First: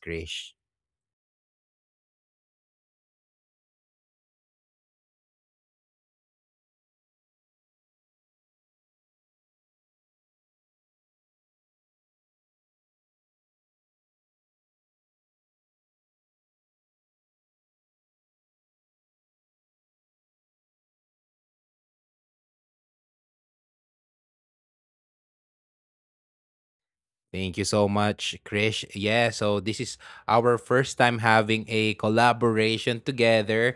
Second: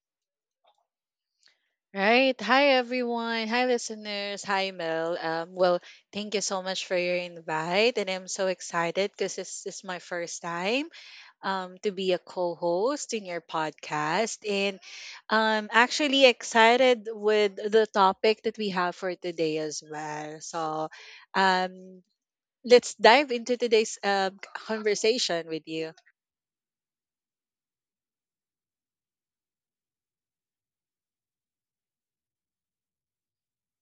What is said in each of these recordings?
Krish. Right. Hi, everyone. Hi, listeners. Hi, Mel. Thank you so much for your invite. And I'm so excited because this is my first time to be a co host in your podcast. And I'm actually excited with the topic that we have for today as well. So um, let's dive into today's conversation with you. Thank you so much, Krish. Yeah, so this is our first time having a collaboration together,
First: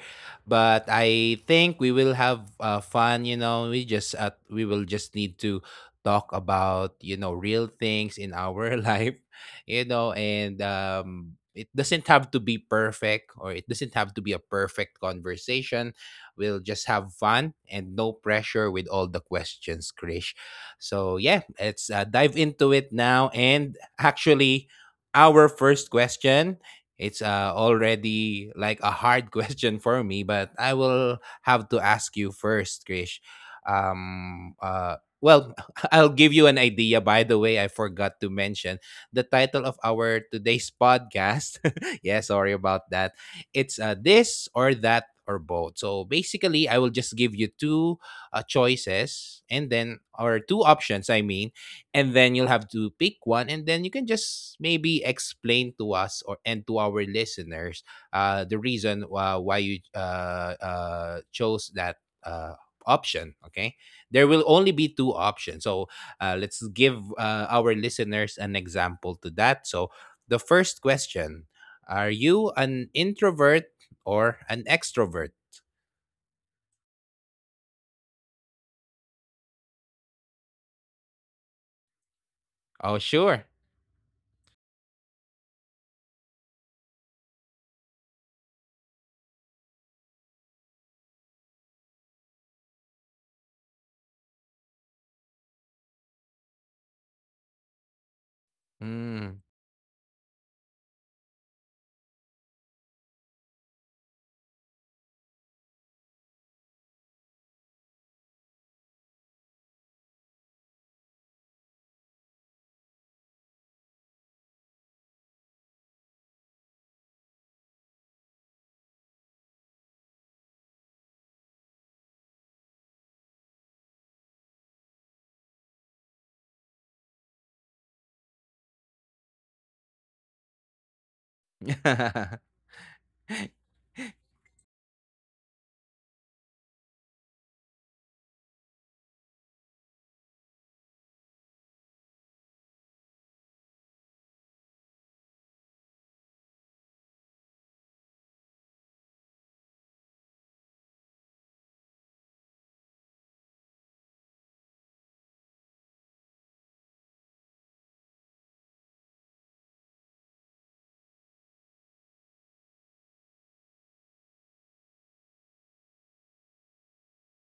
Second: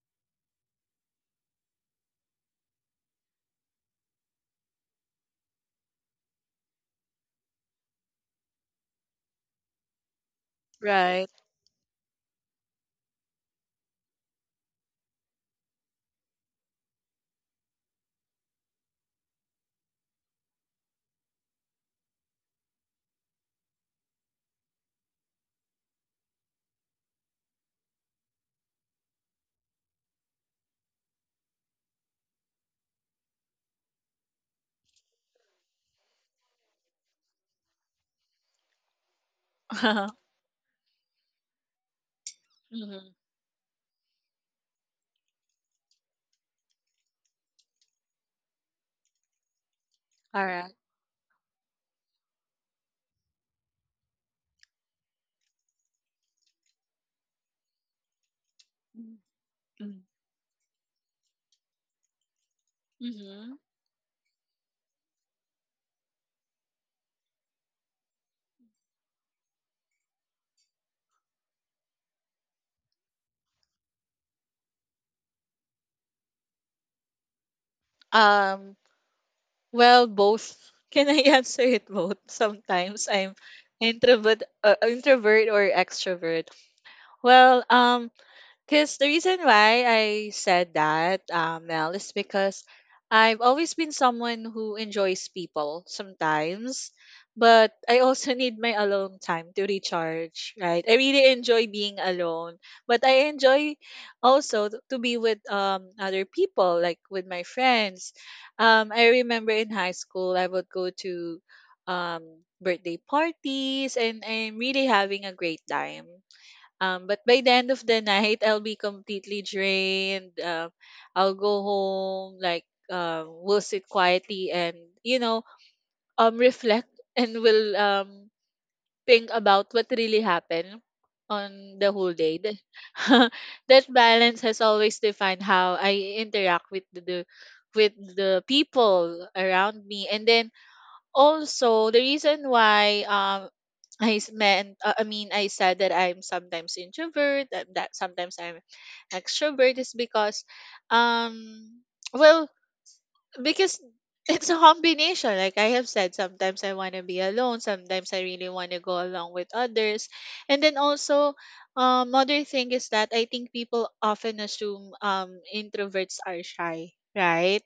but I think we will have fun. You know, we just we will just need to talk about real things in our life, you know, and Right. It doesn't have to be perfect or it doesn't have to be a perfect conversation. We'll just have fun and no pressure with all the questions, Krish. So yeah, let's dive into it now. And actually, our first question. It's already like a hard question for me, but I will have to ask you first, Krish. Well, I'll give you an idea. By the way, I forgot to mention the title of our today's podcast. Yeah, sorry Mhm. about that. It's this or that or both. So basically, I will just give you two choices, and then, All right. or two options, I mean, and then you'll have to pick one, and then you can just maybe explain to us, or and to our listeners, the reason why you chose that uh, Mm-hmm. option. Okay, there will only be two options, so let's give our listeners an example to that. So the first question: are you an introvert or an extrovert? Um, Well, both. Can I answer it both? Sometimes Oh I'm sure. introvert, uh, introvert or extrovert. Well, because the reason why I said that, Mel, is because I've always been someone who enjoys people sometimes, but I also need my alone time Mm. to recharge, right? I really enjoy being alone, but I enjoy also to be with other people, like with my friends. I remember in high school, I would go to um, birthday parties, and I'm really having a great time. But by the end of the night, I'll be completely drained. I'll go home, like we'll sit quietly and you know reflect and will think about what really happened on the whole day. That, that balance has always defined how I interact with the with the people around me, and then also, the reason why I mean I said that I'm sometimes introvert that sometimes I'm extrovert is because um well because it's a combination. Like I have said, sometimes I want to be alone, sometimes I really want to go along with others. And then also, another thing is that I think people often assume introverts are shy, right?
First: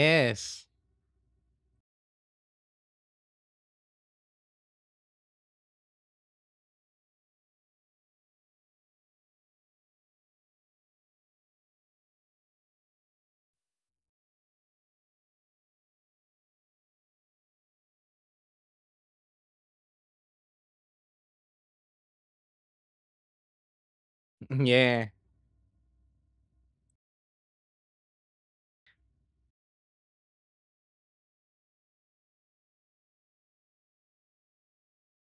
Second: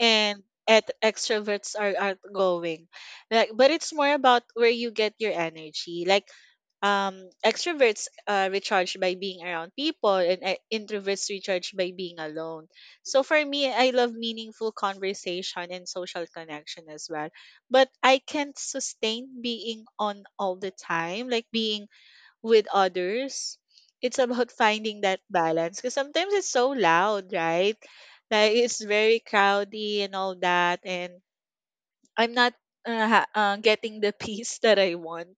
And at extroverts are outgoing. Like, but it's more about where you get your energy. Like extroverts recharge by being around people and introverts recharge by being alone. So for me, I love meaningful conversation and social connection as well, but I can't sustain being on all the time, like being with others. It's about Mm, finding yeah. that balance, because sometimes it's so loud, right? Like it's very crowded and all that, and I'm not getting the peace that I want,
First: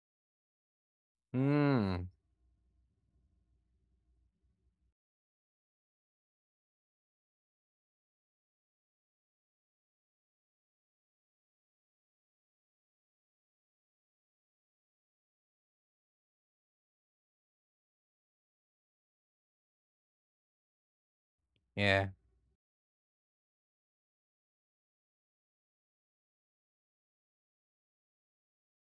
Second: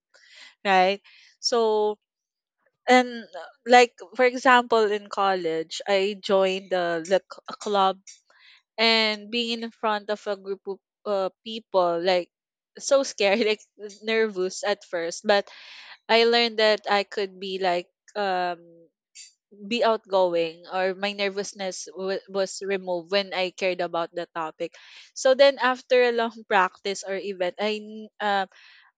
right? So, Mm. and like for example, in college, I joined a club, and being in front of a group of people, like so scared, like nervous at first. But I learned that I could be like be outgoing, or my nervousness Yeah. Was removed when I cared about the topic. So then, after a long practice or event,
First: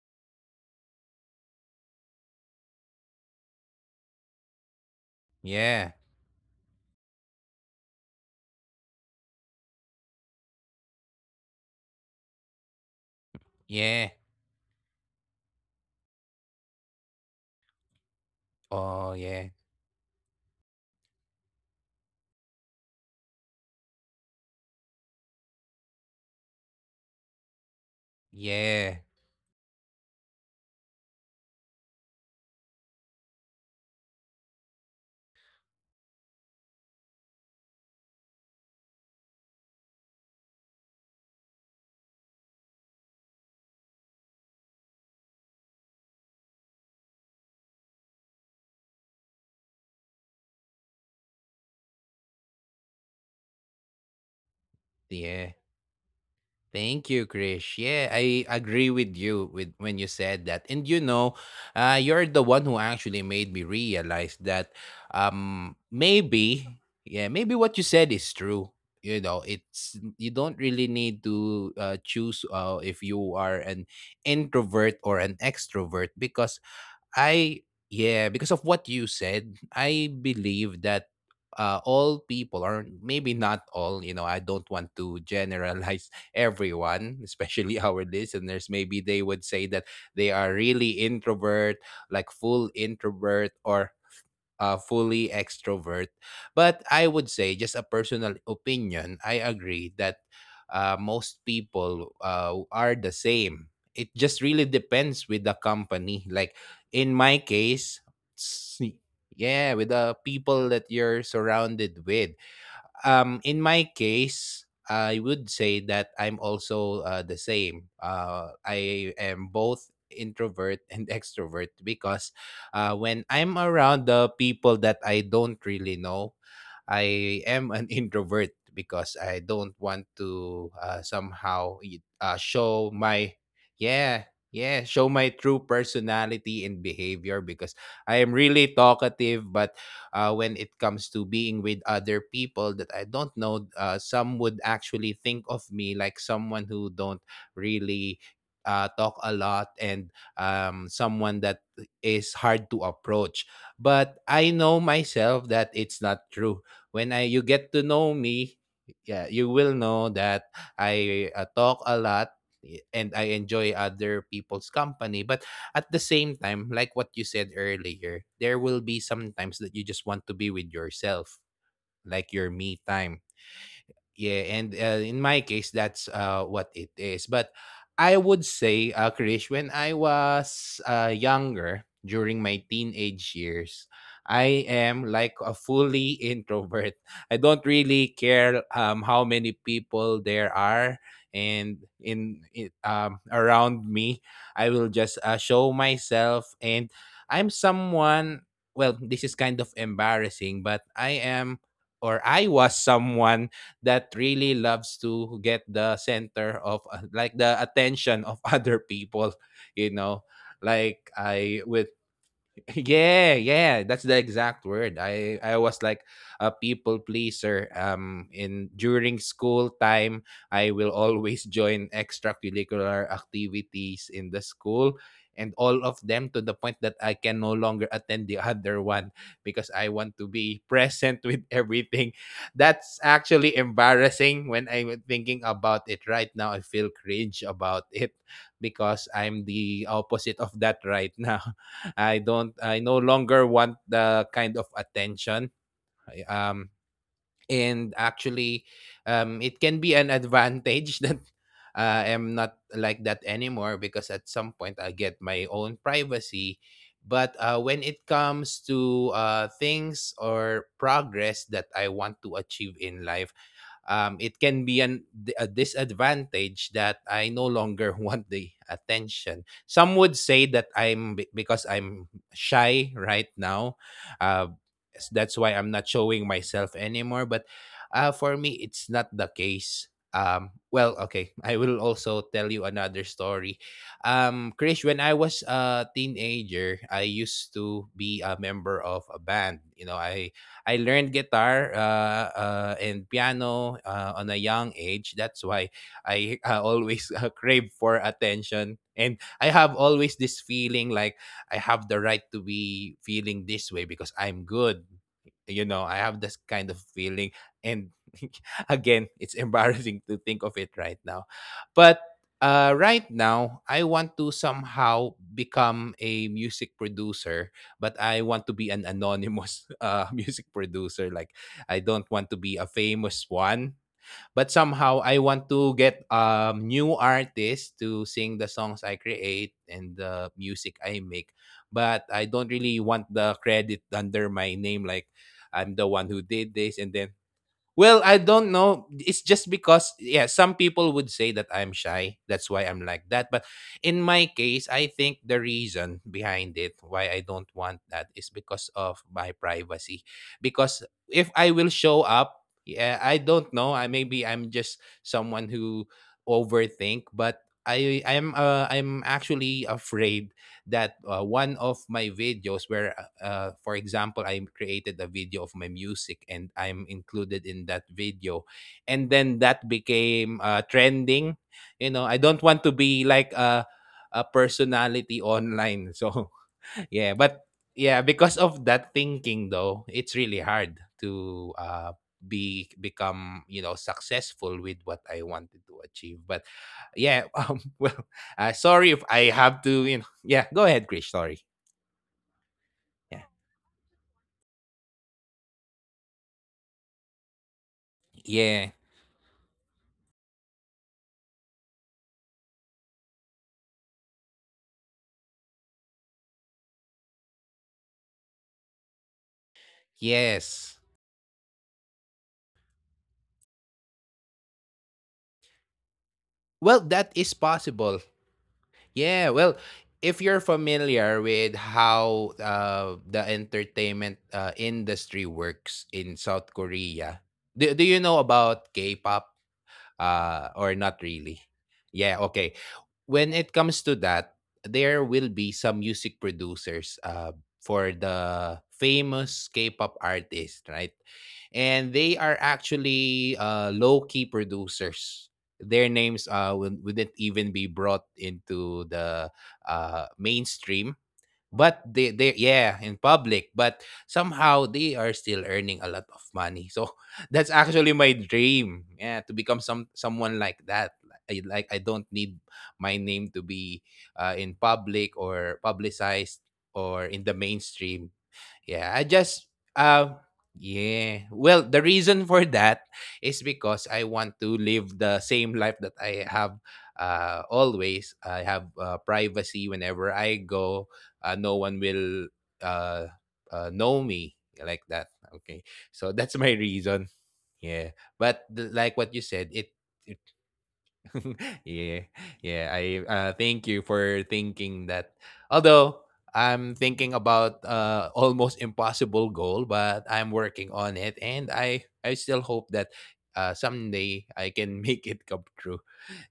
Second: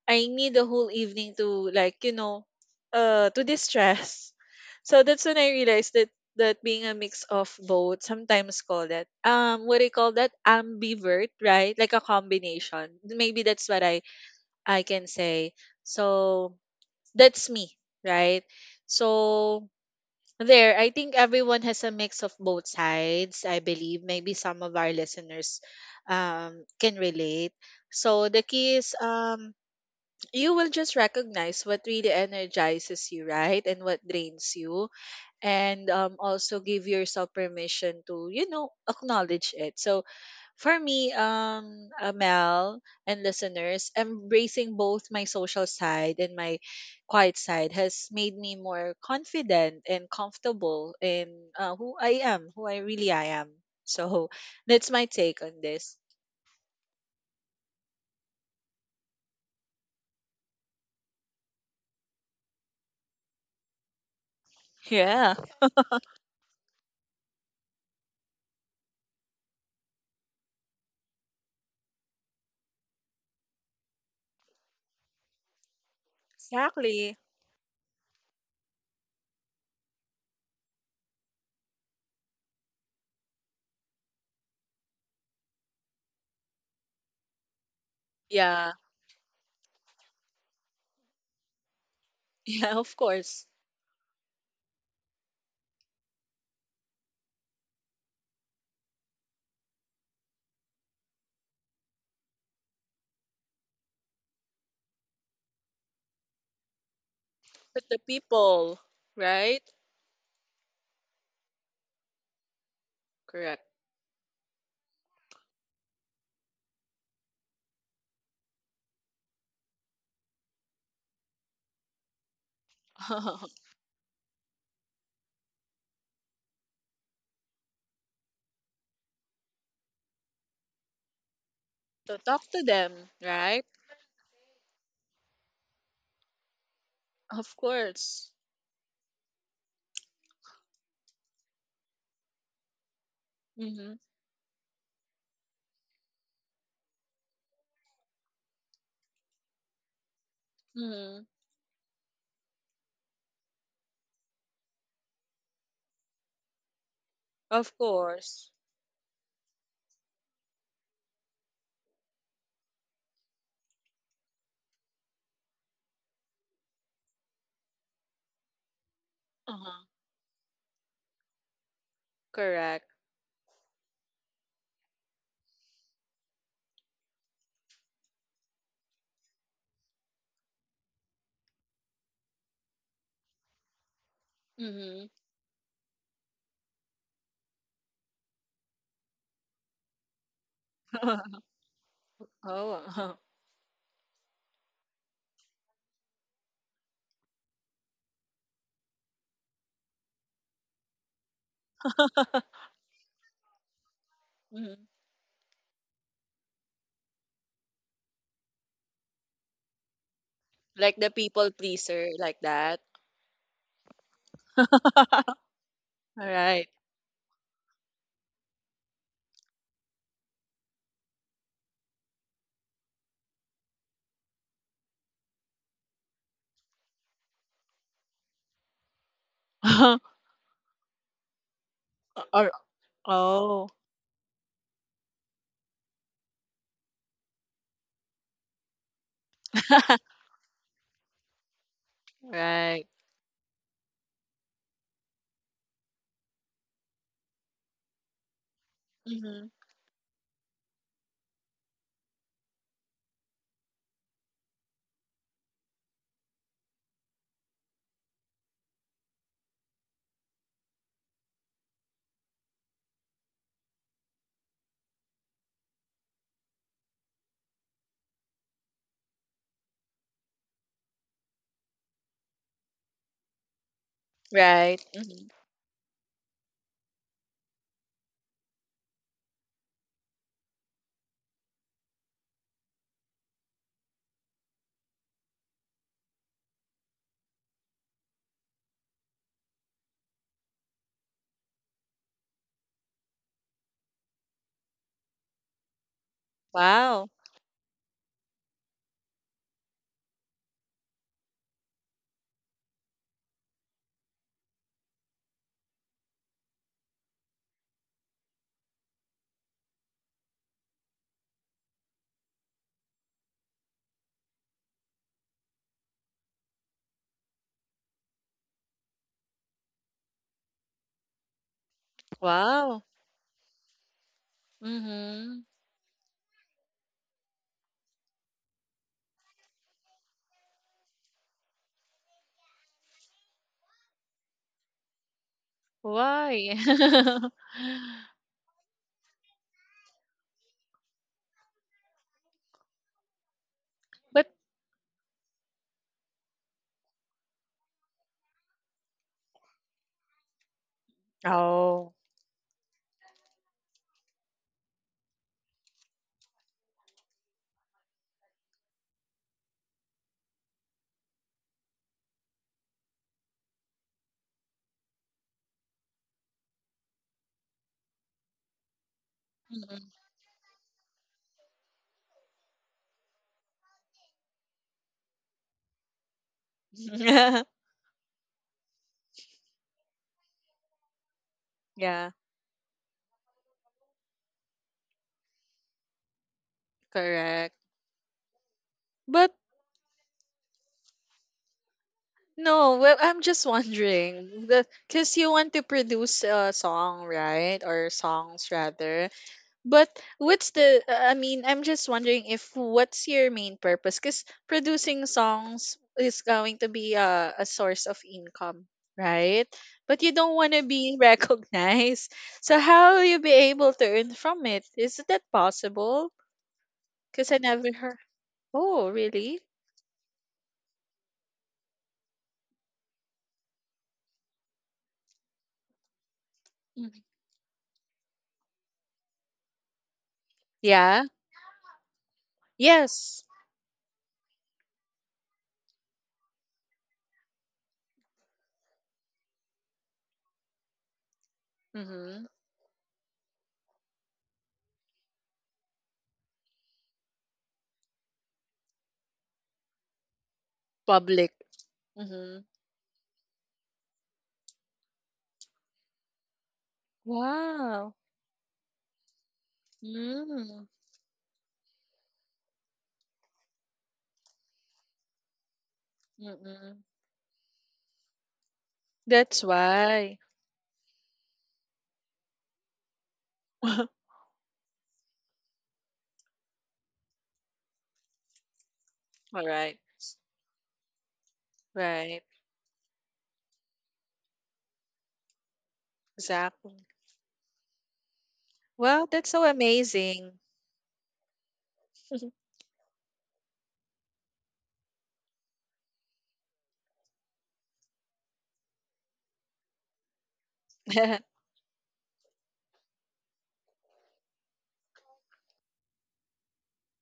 I need the whole evening to, like, you know, to distress. So that's when I Yeah. realized that that being a mix of both, sometimes call that what do you call that? Ambivert, right? Like a combination. Maybe that's what Yeah. I can say. So that's me, right? Oh, yeah. So there, I think everyone has a mix of both sides, I believe. Maybe some of our listeners can relate. So the key is Yeah. You will just recognize what really energizes you, right, and what drains you, and also give yourself permission to, you know, acknowledge it. So for me, Mel, and listeners, embracing both my social side and my quiet side has made me more confident and comfortable in who I really I am. So that's my take Yeah. on this. Thank you, Krish. Yeah, I agree with you with when you said that. And you know, you're the one who actually made me realize that, Yeah, um, maybe, yeah, maybe what you said is true. You know, it's you don't really need to choose if you are an introvert or an extrovert because exactly. I, yeah, because of what you said, I believe that all people, or maybe not all, you know, I don't want to generalize everyone, especially our Yeah. listeners. Maybe they would say that they are really introvert, like Yeah, full of course. introvert, or fully extrovert. But I would say, just a personal opinion, I agree that most people are the same. It just really depends with the company. Like in my But the case, people, s- right? yeah, with the people that you're surrounded with. Um, Correct. in my case, I would say that I'm also the same. I am both introvert and extrovert because when I'm around the people that I don't really know, I am an introvert because I don't want to somehow To talk to them, show my, right? yeah, yeah, show my true personality and Of behavior, because course. I am really talkative. But when it comes to being with other people that I don't know, Mm-hmm. Some would actually think of me like someone who don't really talk a lot, and, Mm-hmm. someone that is hard to approach. But I know myself that it's not true. When I, you Of get to know course. me, yeah, you will know that I talk a lot and I enjoy other people's company. But at the same time, like what you said earlier, there will be some times Uh-huh. that you just want to be with yourself, like your Correct. me time. Yeah, and in my case, that's what it is. But I would say, Krish, when I was younger, during my teenage years, I Mm-hmm. am like a fully introvert. I don't really care, how many people there are and Oh. in Uh, around me. I will just show myself, and I'm someone. Well, this is kind of embarrassing, but I am, or I was someone that really hmm. loves to get the center of the attention of other people, you know, Like the like people I will pleaser, like that. Yeah, yeah, that's the exact word. All I was like right. a people pleaser. In During school time, I will always join extracurricular activities in the school, and all of them, to the point that I can no longer attend the other one, because I want to be present with everything. Or That's oh. actually embarrassing when I'm thinking about it right now. I feel cringe about it because I'm the opposite of that right now. I don't Right. I no longer want the kind of attention. I- Um and actually, Mm-hmm. um, it can be an advantage that I'm not like that anymore, because at some point I get my own privacy. But when it comes to things or progress that I want to achieve in life, it can be a disadvantage that I no longer want the attention. Some would say that because I'm shy right now. Uh, Right. Mm-hmm. That's why I'm not showing myself anymore. But for me, it's not the case. Well, okay, I will also tell you another story. Krish, when I was a teenager, I used to be a member of a band. I learned guitar, and piano on a young age. That's why I Wow. always crave for attention. And I have always this feeling like I have the right to be feeling this way because I'm good. You know, I have this kind of feeling. And again, it's embarrassing to think of it right now. But right now, I want to somehow become a music producer, but I want to be an anonymous music producer. Like, I don't want Wow. to be a famous one, but Mm-hmm. somehow I want to get, new artists to sing the songs I create and the music I make. But I don't really want the credit under my name, like I'm the one who Why? did this. And then, well, I don't know. It's just because, yeah, some people would say that I'm shy. That's why I'm like that. But in But my case, I think the reason behind it, why I don't want that, is because of my privacy. Because if I will oh. show up, yeah, I don't know. I, maybe I'm just someone who overthink, but I'm actually afraid that one of my videos where, for example, I created a video of my music, and I'm included in that video, and then that Mm-mm. became, trending, you know, I don't want to be like a personality online. So yeah, but yeah, because of that thinking though, it's really hard to Yeah, be become, you know, successful with what I wanted to achieve. But yeah, correct. um, well, sorry if But I have to, you know. Yeah, go ahead, Krish, sorry. no, well, I'm Yeah. just wondering because you want to produce a song, right? Or songs Yeah. rather. But what's the, I mean, I'm just wondering if what's your main purpose? Because producing songs is going to be a source of income, right? But you don't want to be Yes. recognized. So how will you be able to earn from it? Is that possible? Well, Because that I is never heard. possible. Oh, really? Yeah, well, if you're familiar with how the entertainment industry works in South Korea, do you know about K-pop? Or Yeah. not really. Yeah, okay. Yes. When it comes to that, there will be some music producers for the famous K-pop artists, right? And Mm-hmm. they are actually low-key producers. Their names wouldn't even be brought into the mainstream, Public. but they Mm-hmm. they yeah, in public, but somehow they are still earning a lot of money. So that's Wow. actually my dream, yeah, to become Mm. someone like that. I, like, I don't need my name to be in public, or publicized, Mm-mm. or in the mainstream. Yeah, I That's just why. uh yeah. Well, the reason for that is All because I want to live the same life that I have always. I have right. privacy whenever I go. No one Right. will uh, know me like that. Okay. So that's my Exactly. reason. Yeah. But Well, like that's what so you said, it amazing. yeah, yeah. I, thank you for thinking that. Although I'm thinking about almost impossible goal, but I'm working on it, and I still hope that someday I can make it come true.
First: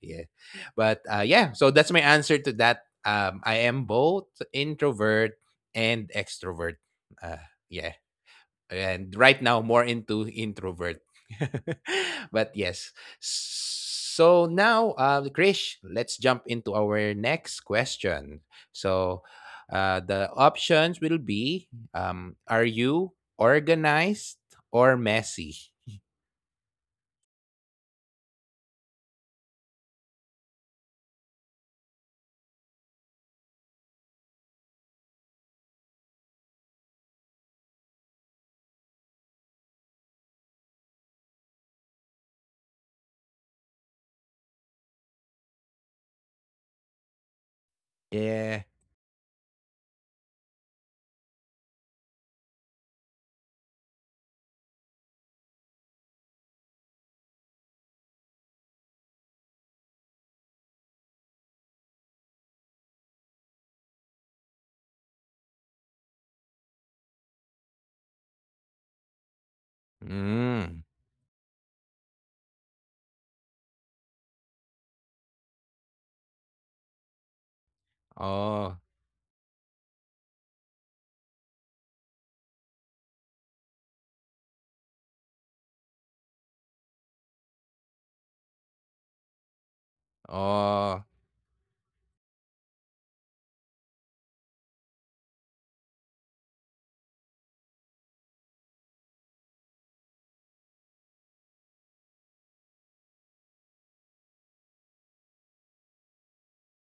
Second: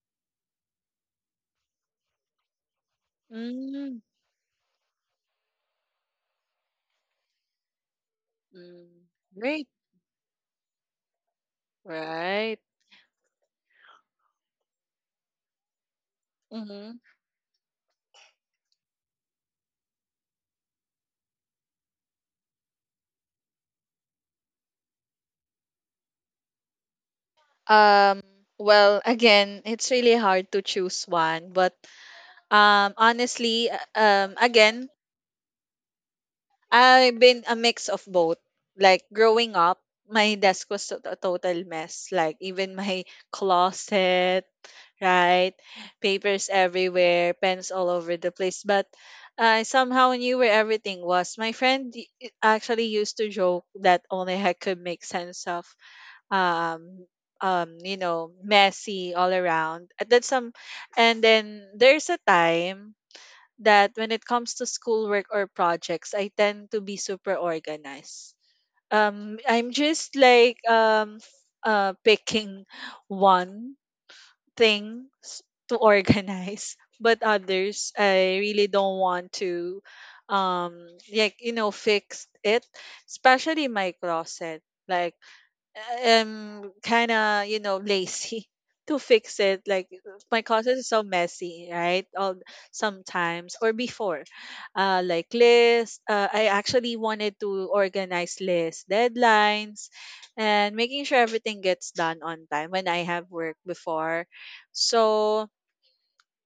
Yeah, but yeah. So that's my answer to that. I am Mm. both introvert and extrovert. Uh, yeah, and right Mm. now more Great. into introvert. But yes. Right. So now, Krish, let's jump into our Mm-hmm. next question. So the options will be, are you organized or messy? Um, well, again, it's really hard to choose one, but honestly, again, I've been a mix of both. Like growing up, my desk was a total mess. Like even my closet, right? Papers everywhere, pens all over Yeah. the place. But I somehow knew where everything was. My friend y- I- actually used to joke that only I could make sense of um you know messy all around. And That's some and then there's a time that when it comes to schoolwork or projects, I tend to be super organized. I'm just Mm. like picking one thing to organize, but others Oh. I really don't want to, um, like you know, fix it, especially my closet. Like, am kind of, you know, lazy to fix it. Like, my Oh. closet is so messy, right, all sometimes or before. Like list I actually wanted to organize list deadlines and making sure everything gets done on time when I have work before. So,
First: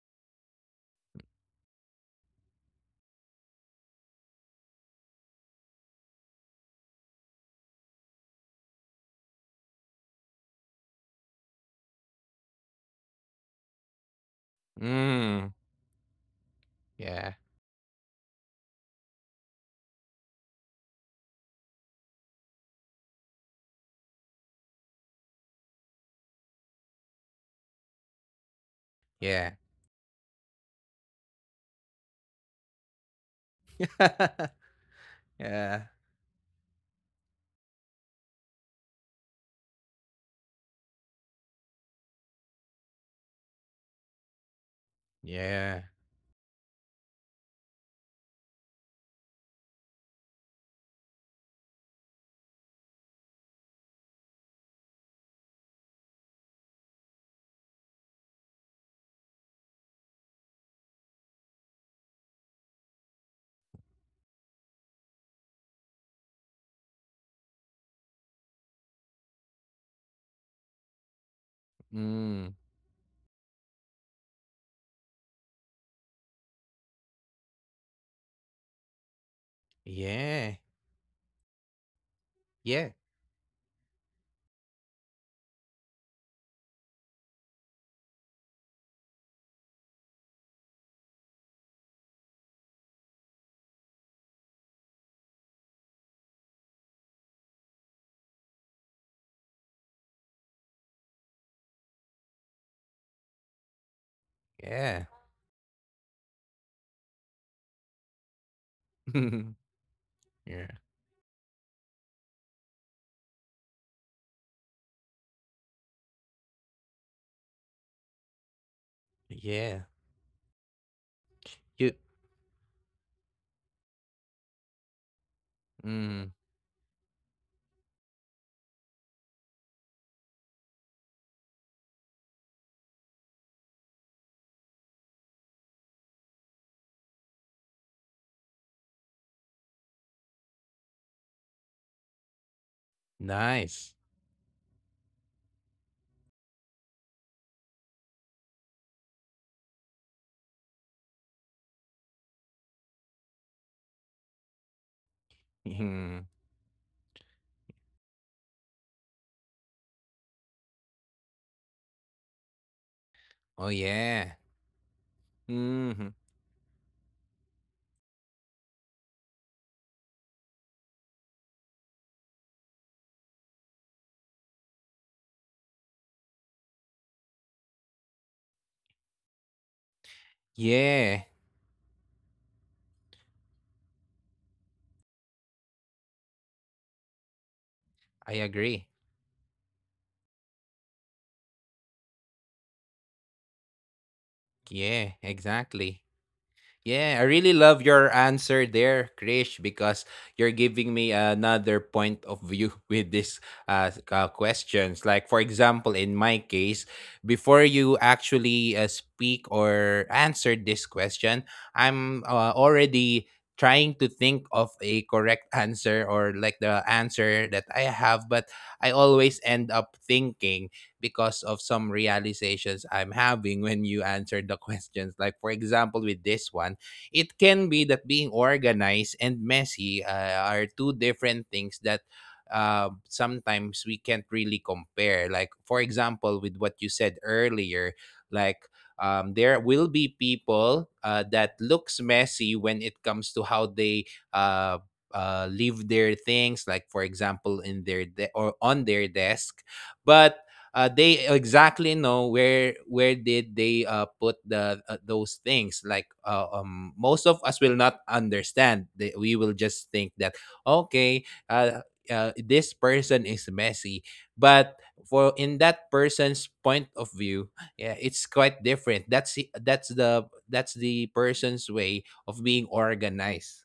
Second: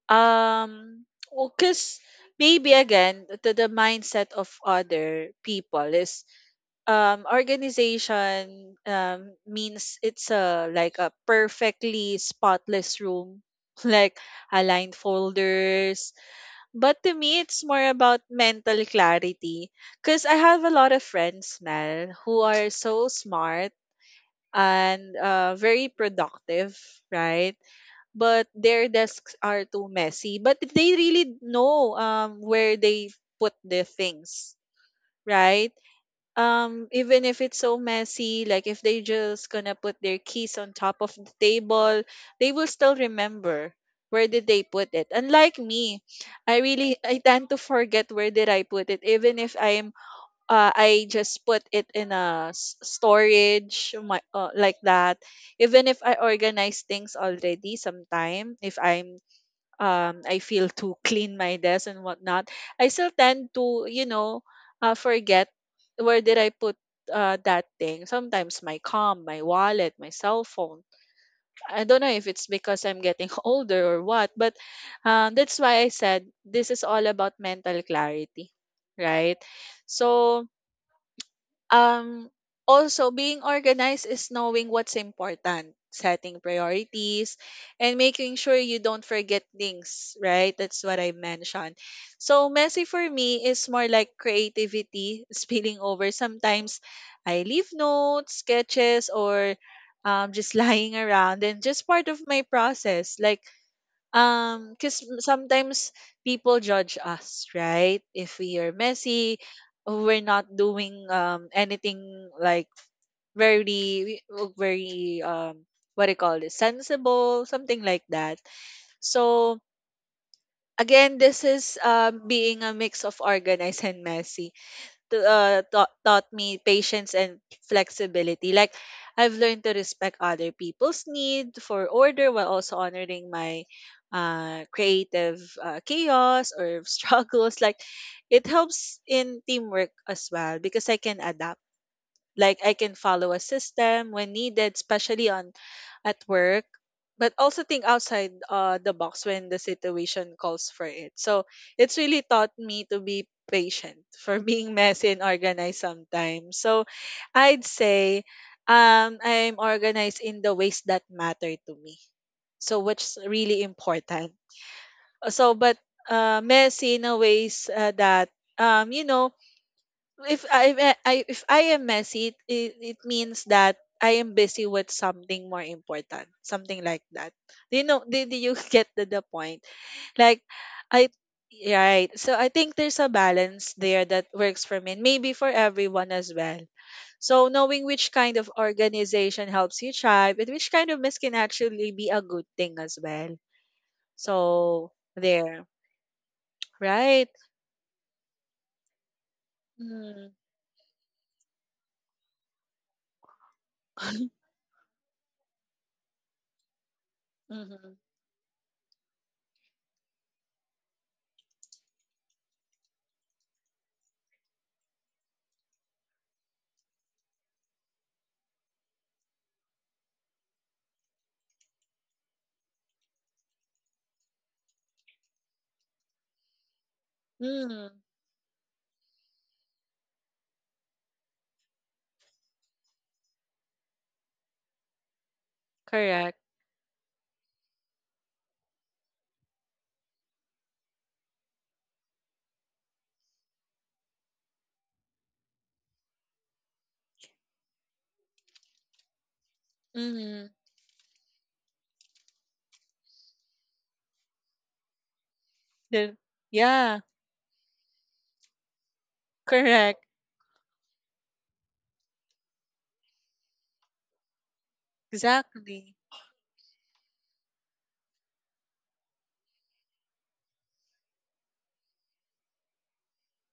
um because maybe again, the mindset of other people is organization means it's a, like, a perfectly spotless room, like aligned Mm. folders. But to Yeah. me, it's more about mental clarity, because I have a lot of friends now who are so smart and very productive, right? But their desks Yeah. are too messy, but they really know where they put their things, right? Yeah. Even if it's so messy, like if they just gonna put their keys on top of the table, they will still remember where did they put it, unlike Yeah. me. I tend to forget where did I put it, even if I'm I just put it in a storage my, like that. Even if I organize things already sometime, if I'm I feel to clean my desk and whatnot, I still tend to, you know, forget where did I put that thing. Sometimes my com, my wallet, my cell phone. I don't know if it's Mm. because I'm getting older or what, but that's why I said this is all about mental clarity, right? So, Yeah. um, Yeah. also, being organized is knowing what's important, setting priorities, and making sure you don't forget things, right? That's what I mentioned. So, messy for me is more like creativity spilling over. Sometimes I leave notes, sketches, or just lying around, and just part of my process. Like, because Yeah. sometimes people judge us, right? If we are messy, we're not Yeah. doing anything like very very what do you call it, sensible, something like that. So Yeah. again, this is You being a mix of organized and messy to, mm, taught me patience and flexibility. Like, I've learned to respect other people's need for order while also honoring my creative chaos or struggles. Like, it helps in teamwork as well because I can adapt, like I can follow a nice. system when needed, especially on at work, but also think outside the box when the situation calls for it. So it's really taught me to be patient for being messy and organized Mhm. sometimes. So I'd say I'm organized in the ways that matter to me. So which is really Oh yeah. important. So but Hmm. Messy in a ways that you know, if I if I am messy, it means that I am busy with something more important, something like that. Do you know? Did you get the point? Like, I Yeah. right. So I think there's a balance there that works for me, and maybe for everyone as well. So knowing which I kind of agree. organization helps you thrive, and which kind of mess can actually be a good thing as well. So Yeah, there, exactly. Yeah, I right? really love your answer there, Krish, because Mm-hmm. you're giving me another point of view with this questions. Like, for example, in my case, before you Mm-hmm. actually speak or answer this question, I'm already trying to think of a correct answer, or like the answer that I have, but I always end up thinking because of some realizations I'm having when you answer the questions. Like, for example, with this one, it can be Mm-hmm. that being organized and messy are two different things that sometimes we can't really compare. Like, for example, Correct. with what you said earlier, like, there will be people that looks messy when it comes to how they uh, leave their things, like for example in their or on their desk, but Mm-hmm. They exactly know where did they put the those things, like The, yeah, most of us will not understand. We will just correct. think that, okay, this person is messy, but for in that Exactly. person's point of view, yeah, it's quite different. That's the person's way of being organized.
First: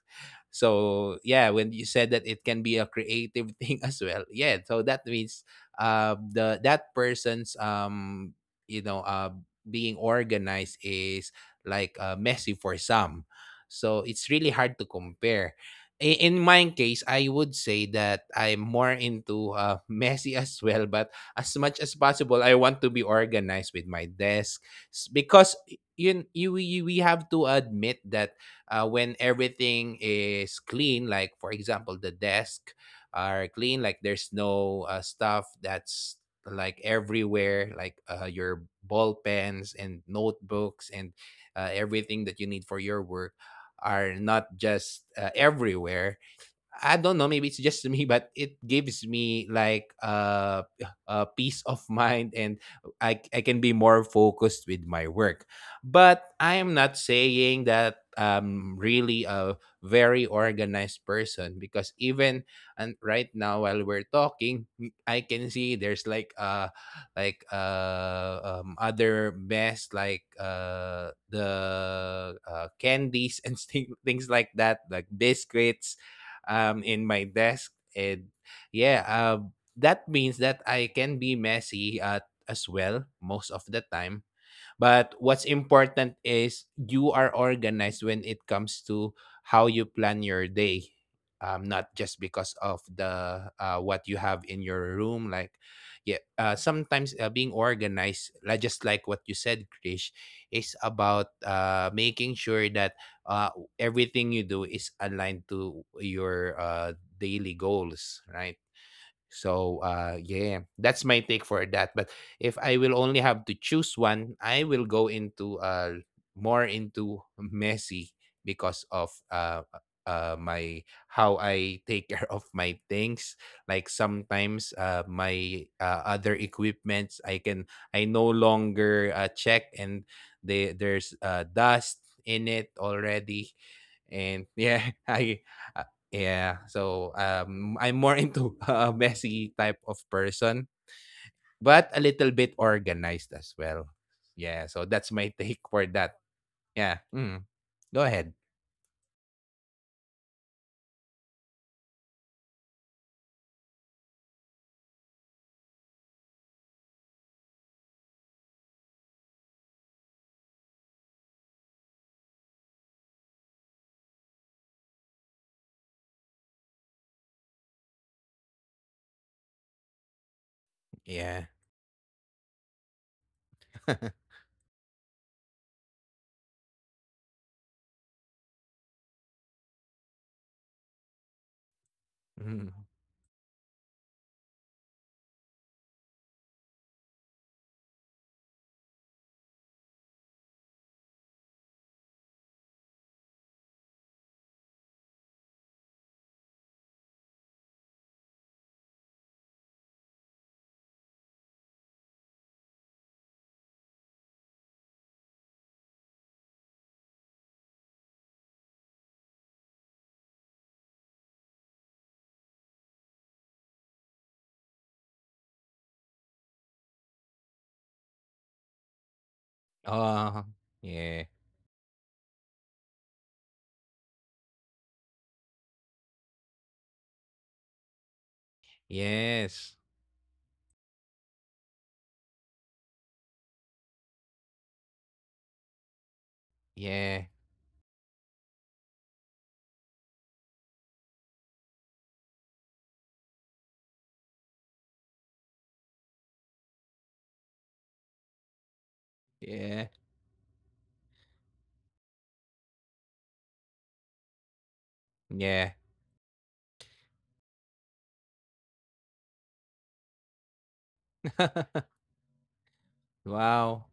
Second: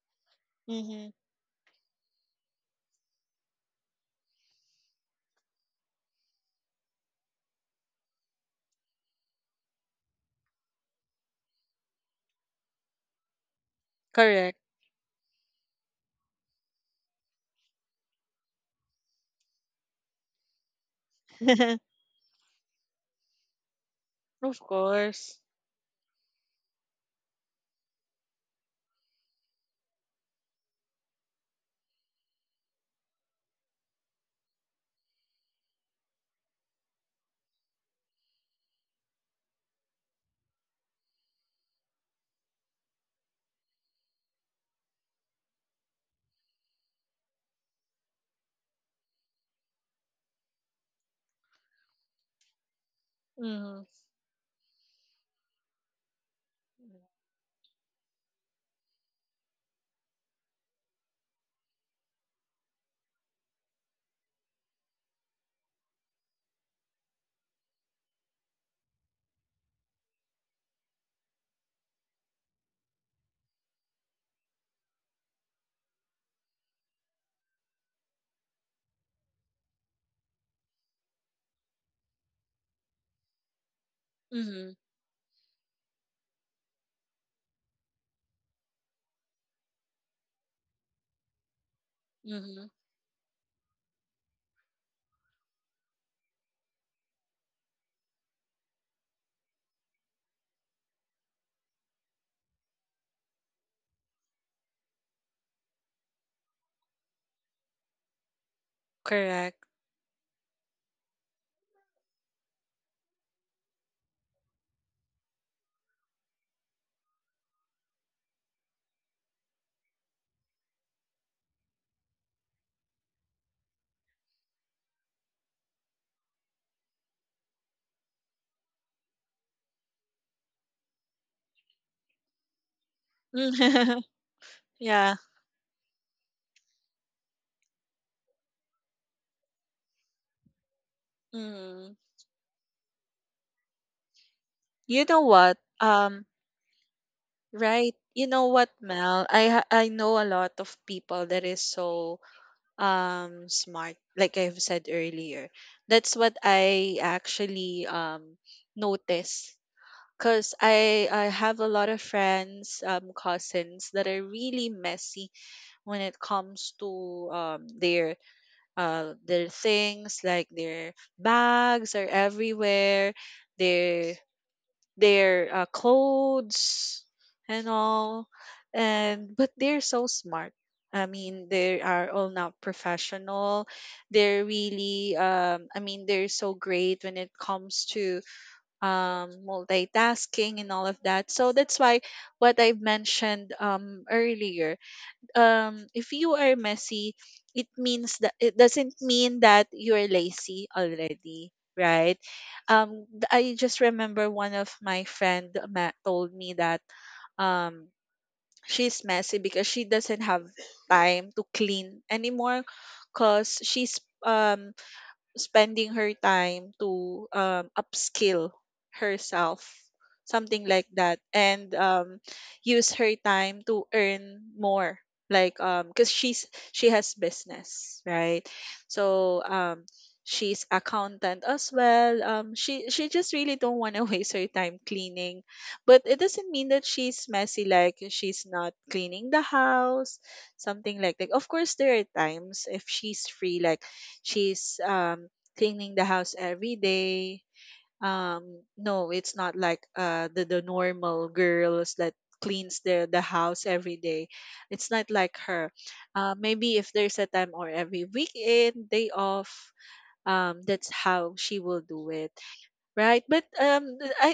Mm-hmm. So yeah, when you said that it can be a creative thing as well, yeah, so that means the that person's you know uh being organized is like messy for some. So it's really Correct. hard to compare. In my case, I would say that I'm more into messy as well, but as much as possible I want to be organized with my Of desk. Course. Because you we have to admit that when everything is clean, like for example the desk are clean, like there's no stuff that's like everywhere, like your ball pens and notebooks and everything that you need for your work are not just everywhere. I don't know, maybe it's just me, but it gives me like a peace of mind, and I, Mm-hmm. I can be more focused with my work. But I am not saying that I'm really a very organized person, because even and right now while we're talking, I can see there's like other mess, like the candies and things like that, like biscuits, in my desk. And yeah, that means that I can be messy at as well most of the Mm-hmm. time. But what's important is you are organized when it comes to how you plan your day. Not just Mm-hmm. because of the what you have in your room, like yeah, sometimes being organized, like just like what you said, Krish, is about making sure that uh, everything you do is aligned to your daily goals, right? Correct. So yeah, that's my take for that. But if I will only have to choose one, I will go into more into messy because of my, how I take care of my things. Like sometimes my other equipments I can I no longer check, and they there's dust in it already. And Yeah. yeah, I uh, yeah, so I'm more into a messy type of person, Mm. but a little bit organized as well. Yeah, You so know that's what? my take for that. Yeah. Mm. Right. You Go know ahead. what, Mel? I know a lot of people that is so smart, like I've said earlier. That's what I actually notice. Cause I have a lot of friends, cousins that are really messy when it comes to their things, like their Yeah. bags are everywhere, their their clothes and all, and but they're so smart. I mean, they are all now Mm. professional. They're really I mean they're so great when it comes to multitasking and all of that. So that's why what I've mentioned earlier. If you are messy, it doesn't mean that you're lazy already, right? I just remember one of my friend told me that um, she's messy because she doesn't have time to clean anymore, cause she's um spending her time to upskill herself something Oh, like that, yeah. and use her time to earn more, like because she has business, right? So Yes. she's accountant as well. She just really don't want to waste her time cleaning, but it doesn't mean that she's messy, Yeah. like she's not cleaning the house, something like that. Of course there are times if she's free, like she's cleaning the house every day. No, it's not like uh, Yeah. the the normal girls that cleans the house every day. It's not like her. Yeah. Maybe if there's a time or every weekend day off, that's how she will do it, right? But Wow. I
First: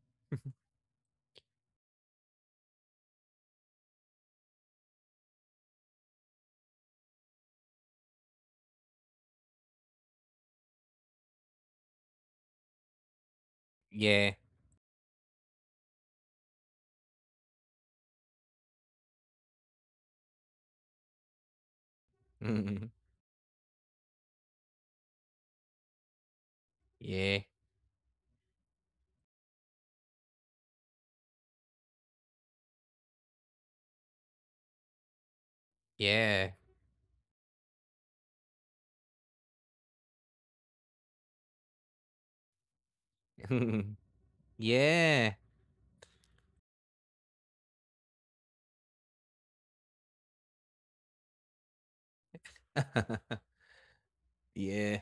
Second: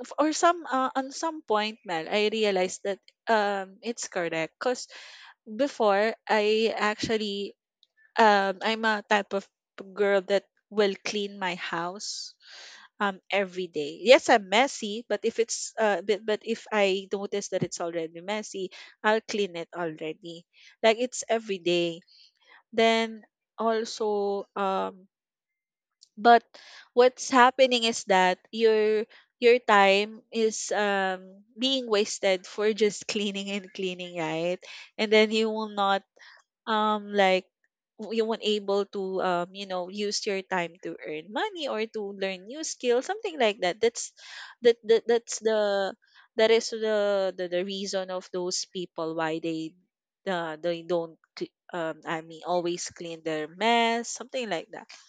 or some, on some point, Mel, I realized that it's correct because before I actually, I'm a type of girl that will clean my house every day. Yes, Yeah. I'm messy, but if I notice that it's already messy, I'll clean it already. Like it's every day. Mm. Then also but what's Yeah. happening is that your time is being wasted for just cleaning and cleaning, right? And then you will not Yeah. Like, you weren't able to use your time to earn money or to learn new skills, something like that. That's that, that that's yeah. the that is the reason of those people why they don't cl- I mean always clean their mess, something like that. yeah.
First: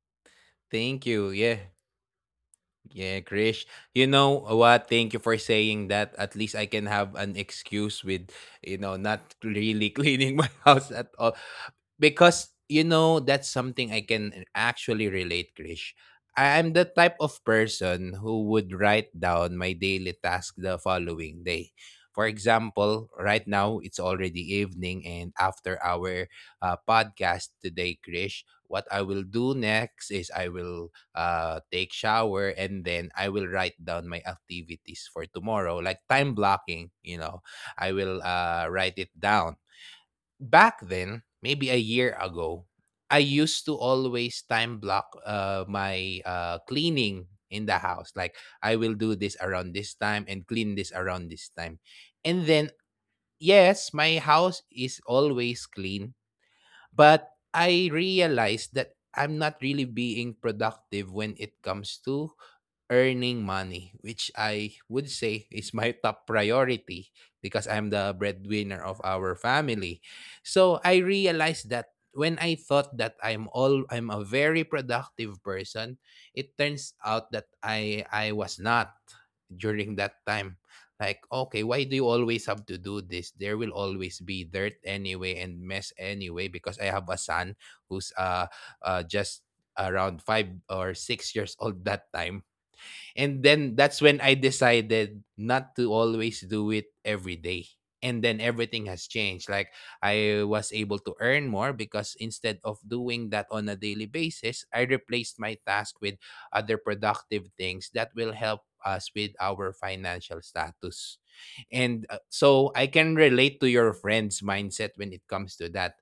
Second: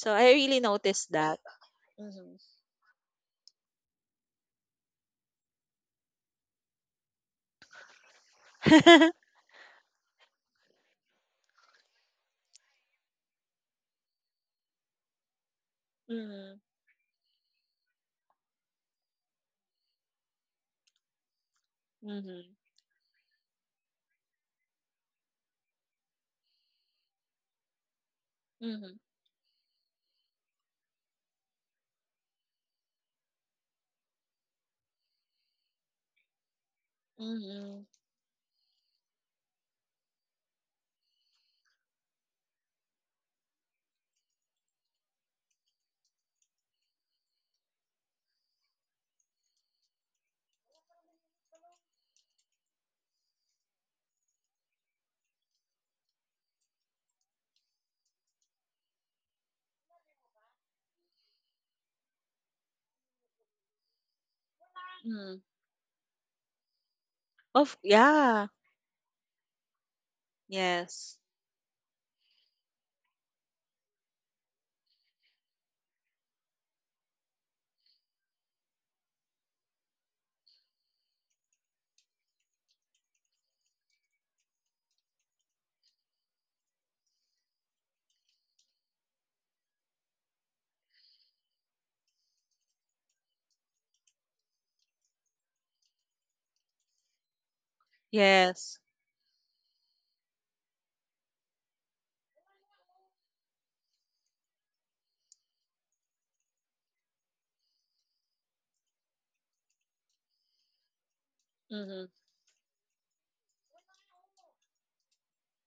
So I really Thank noticed you. that. Yeah. hmm Yeah, Krish. You know what? Thank you for saying that. At least I can have an excuse with, not really cleaning my house at all. Because, that's something I can actually relate, Krish. I am the hmm type of person who would write down my daily task the following day. For hmm example, right now it's already evening, and after our podcast today, Krish, what I will hmm do next is I will take shower, and then I will write down my activities for tomorrow, like time blocking. You know, I hmm will write it down. Back then, maybe a year ago, I used to always time block my cleaning in the house. Like I will do this around this time and clean this around this time, and then yes, my house is always clean, but I realized that I'm not really being productive when it comes to earning money, which I would say is hmm my top priority because I'm of the yeah. breadwinner of our family. So I Yes, realized that when I thought that I'm a very productive person, it turns out that I was not during that time. Like, okay, why do you always have to do this? There will always be dirt anyway and mess anyway because I have a son who's just around 5 or 6 years old that time. And then that's when I decided not to always do it every day. And then everything has yes. changed. Like I was able to earn more because instead of doing that on a daily basis, I replaced my task with other productive things that will help us with our financial status. And hmm so I can relate to your friend's mindset when it comes to that.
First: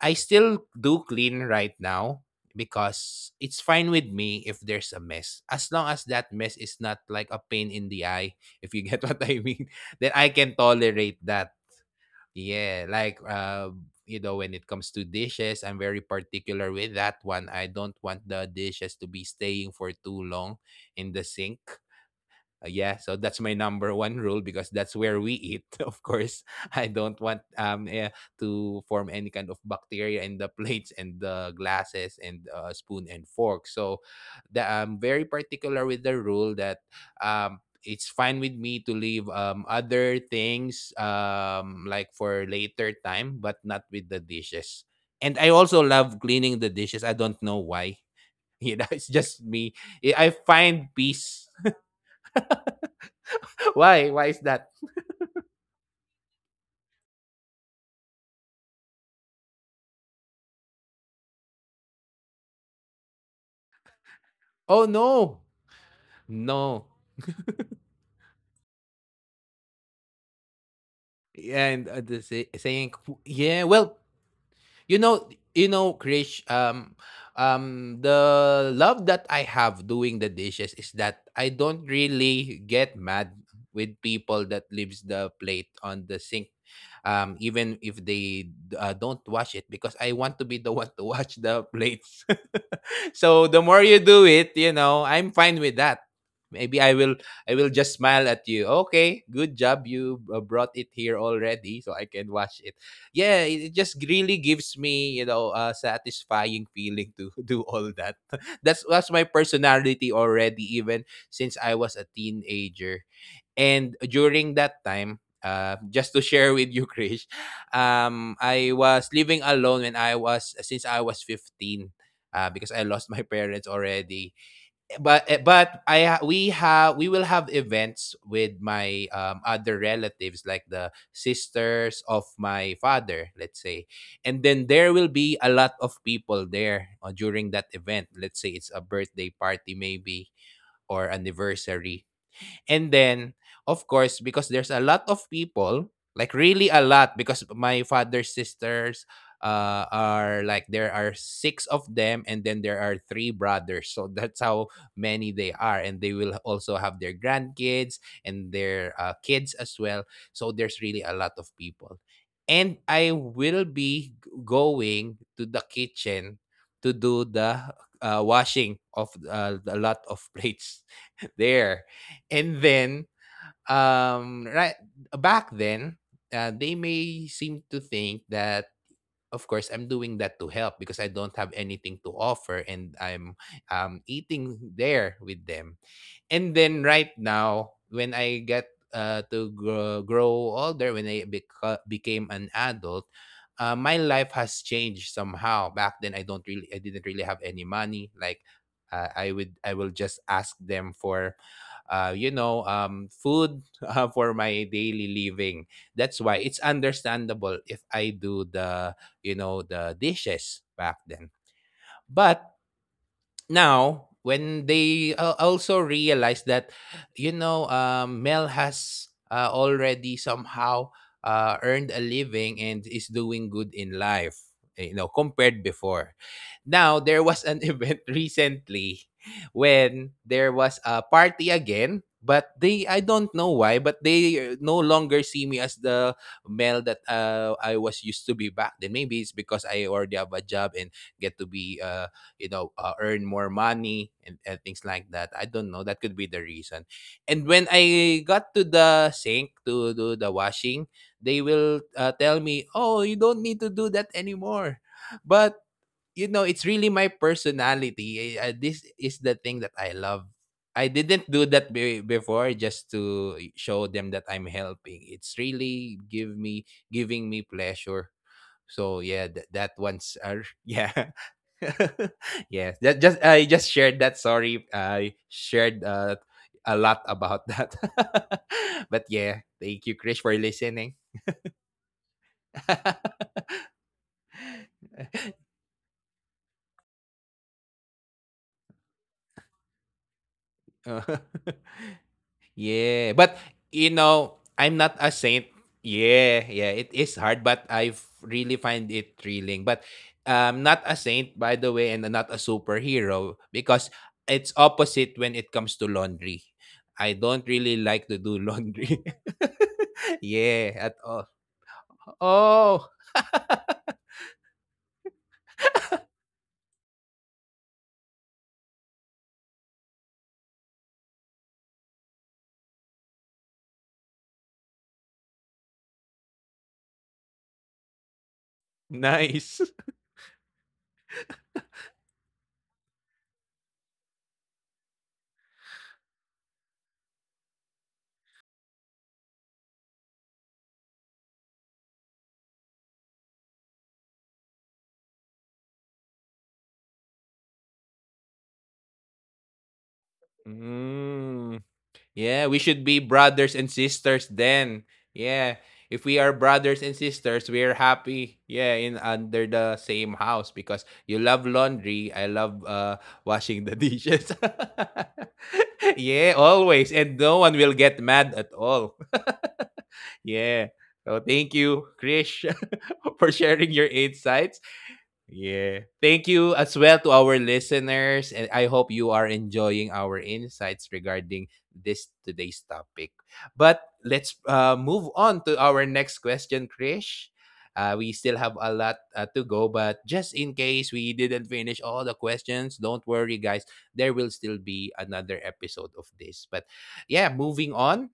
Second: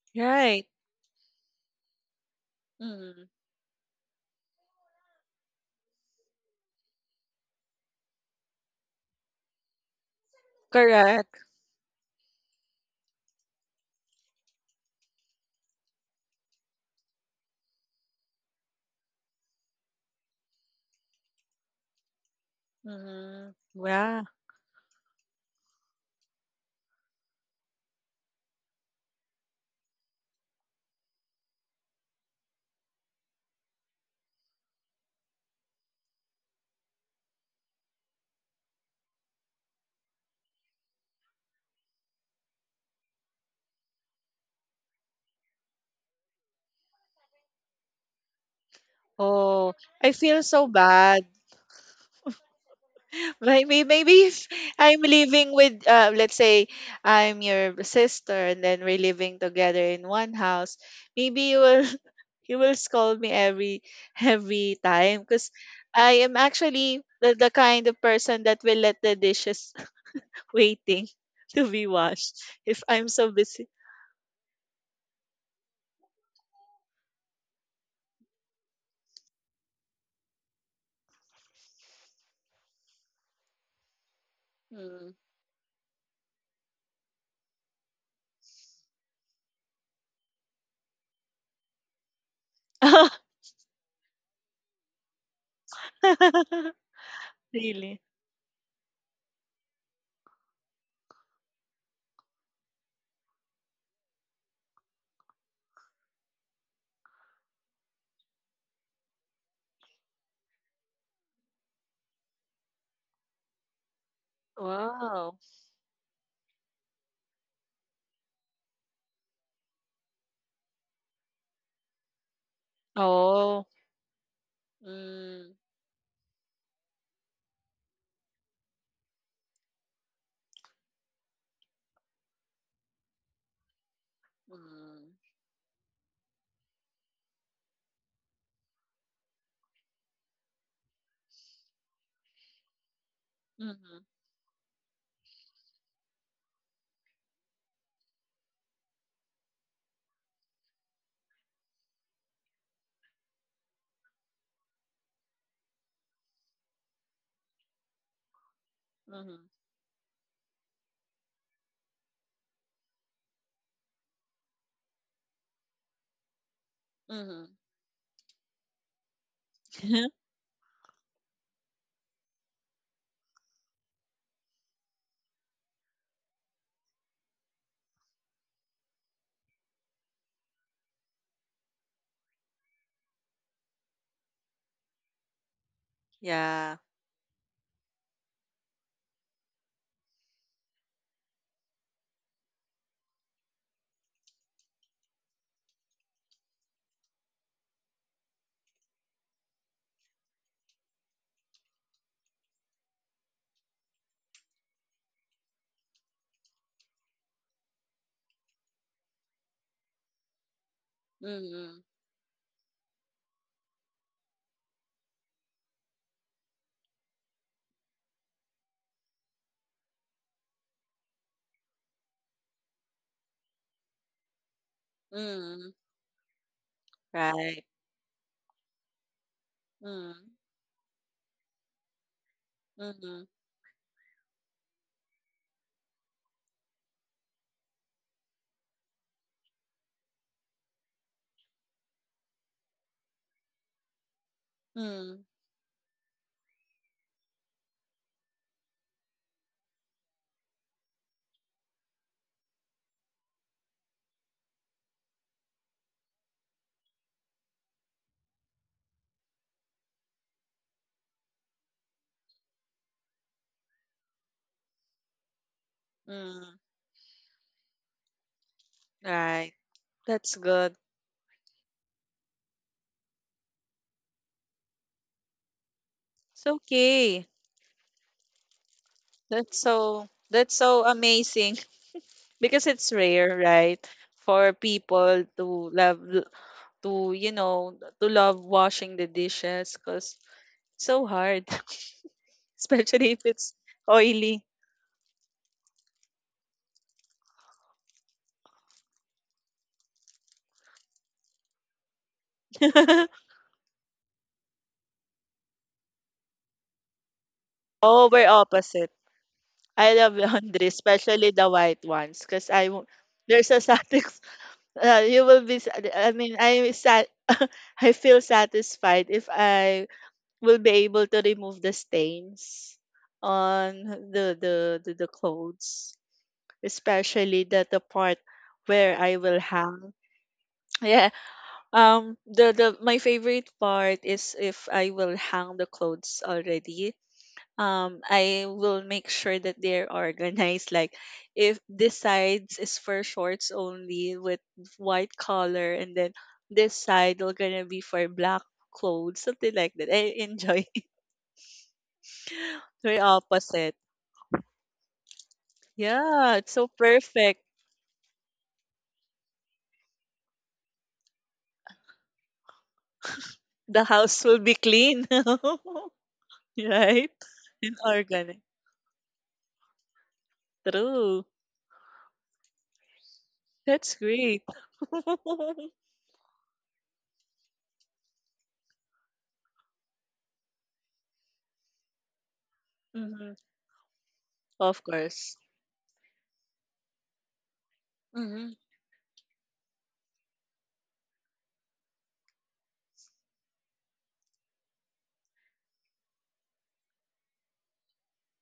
I still right. do clean right now Mm, because it's fine with me if there's a mess. As long as that mess is not like a pain in the eye, if you get what I mean, then I can tolerate correct. that. Yeah, like you know when it comes to dishes, I'm very particular with that one. I don't want the dishes to be staying for too long in the sink. Yeah, so that's Mhm. my number Yeah. one rule because that's where we eat. Of course, I don't want to form any kind of bacteria in the plates and the glasses and spoon and fork. So, I'm very particular with the rule that it's fine with me to leave other things like for later time, but not with the dishes. And I also love cleaning the dishes. I don't know why. You know, it's just Oh, me. I I feel so find bad. peace. Maybe Why? maybe Why if is that? I'm living with, let's say I'm your sister and then we're living together in one house, maybe you will you will scold me every Oh, time because no. I am actually No. the kind of person that will let the dishes waiting to be And the washed if saying, I'm so busy. "Yeah, well, you know, Krish, the love that I have doing the dishes is that I don't really get mad with people that leaves Mm. the plate on the sink, even if they don't wash it because I want to be the one to wash the plates. So the more you do it, I'm fine with that. Maybe I will just Really? smile at you. Okay, good job. You brought it here already, so I can wash it. Yeah, it just really gives me, a satisfying feeling to do all that. That's my personality already, even since I was a teenager. And during that time, Wow. Just to share with you, Krish, I was living alone when I was since I was 15, because I lost my Oh, parents already. But mm, but we will have events with my other relatives, like the sisters of my father, let's say, and then mm, there will be a lot of people there during that event, let's say it's a birthday party, maybe, or anniversary, and then, mhm, of course, because there's a lot of people, like really a lot, because my father's sisters are like there are six of them, and then there are three brothers. So that's how many they are. And they will also have their grandkids and their mhm, kids as well. So there's really a lot of people. And I will be going to the kitchen to do mhm. the washing of a lot of plates there. And then right back then, they may seem to think that of course I'm doing that to help because I don't have anything to offer and I'm eating there with them. And Yeah. then right now, when I get to grow older when I became an adult, my life has changed somehow. Back then, I didn't really have any money, like I will just ask them for food for my daily living. That's why it's understandable if I do the dishes back then. Mhm, But now when they also realize that you know Mel has already somehow earned a living and is doing good in life, you know, compared mhm. before. Now there was an Right. event recently when Mhm, there was a party again, but they, I mhm, don't know why, but they no longer see me as the Mel that I was used to be back then. Maybe it's because I already have a job and get to be you know, earn more money and things like mm, that. I don't know, that could be the reason. And when I got to the sink to do the washing, they will tell me, "Oh, you don't need to do that anymore." But you know, it's really my personality. This is the thing that I love. I didn't do that before just to show them that I'm helping. It's really give mm. me, giving me pleasure. So yeah, Right. that one's That's good. yeah. Yes, that just I just shared that. Sorry, I shared It's a lot okay. about that. But yeah, thank you, Chris, for That's so listening. amazing. Because it's rare, right? For people to love to, you know, to love washing the dishes, because it's so Uh, hard, Yeah, especially if but it's you know, oily. I'm not a saint. Yeah, yeah, it is hard, but I really find it thrilling. But not a saint, by the way, and not a superhero because it's opposite when it comes to laundry. I don't really Oh, we're like to do opposite. laundry. I love laundry, Yeah, at especially the all. white ones, because I won't. Oh, There's a satis. You will be. I mean, I sat. I feel satisfied if I will be able to remove the stains on the clothes, especially the part where I will nice. hang. Yeah. The my favorite part is if I will hang the clothes already. I will make sure that they're organized. Like if this side is for shorts only with white collar, and then this side will gonna be for black clothes, something like that. I enjoy it. Mm. Yeah, we Very should be opposite. brothers and sisters then. Yeah. Yeah, If it's we are so brothers and perfect. sisters, we are happy. Yeah, in under the same house because you love laundry, I love The washing the house will be dishes. clean. Yeah, Right? always. And And no one will organic. get mad at all. Yeah. True. So thank you, Krish, for That's sharing your great. insights. Yeah. Thank you as well to our listeners. And I hope you are enjoying our insights regarding this today's Mhm. topic. But Of let's course. move on to our next question, Krish. Hmm We still have a lot to go, but just in case we didn't finish all the questions, don't worry, guys. There will still be another episode of this. But yeah, moving on,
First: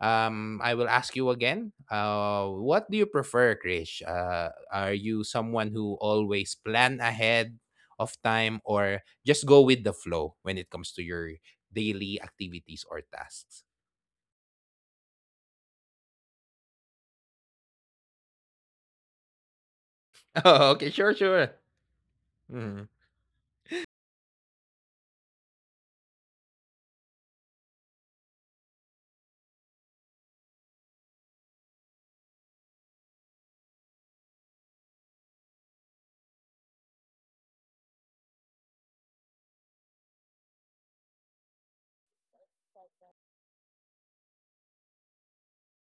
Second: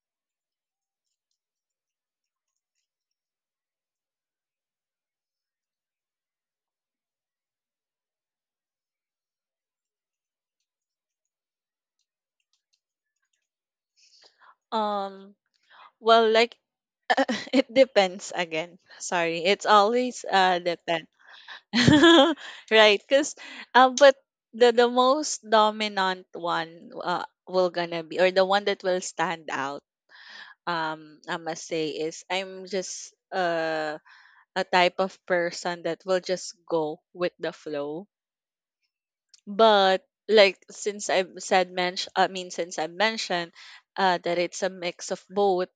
I will ask you again. What do you prefer, Krish? Are you someone who always plan ahead of time, or just go with the flow when it comes to your daily activities or tasks? Um well like it depends again. Sorry. It's always Oh, okay, sure, depend. sure. Mhm. Right? Cause But the most dominant one, will gonna be, or the one that will stand out, I must say, is I'm just a type of person that will just go with the flow. But like, since I mentioned that it's a mix of both,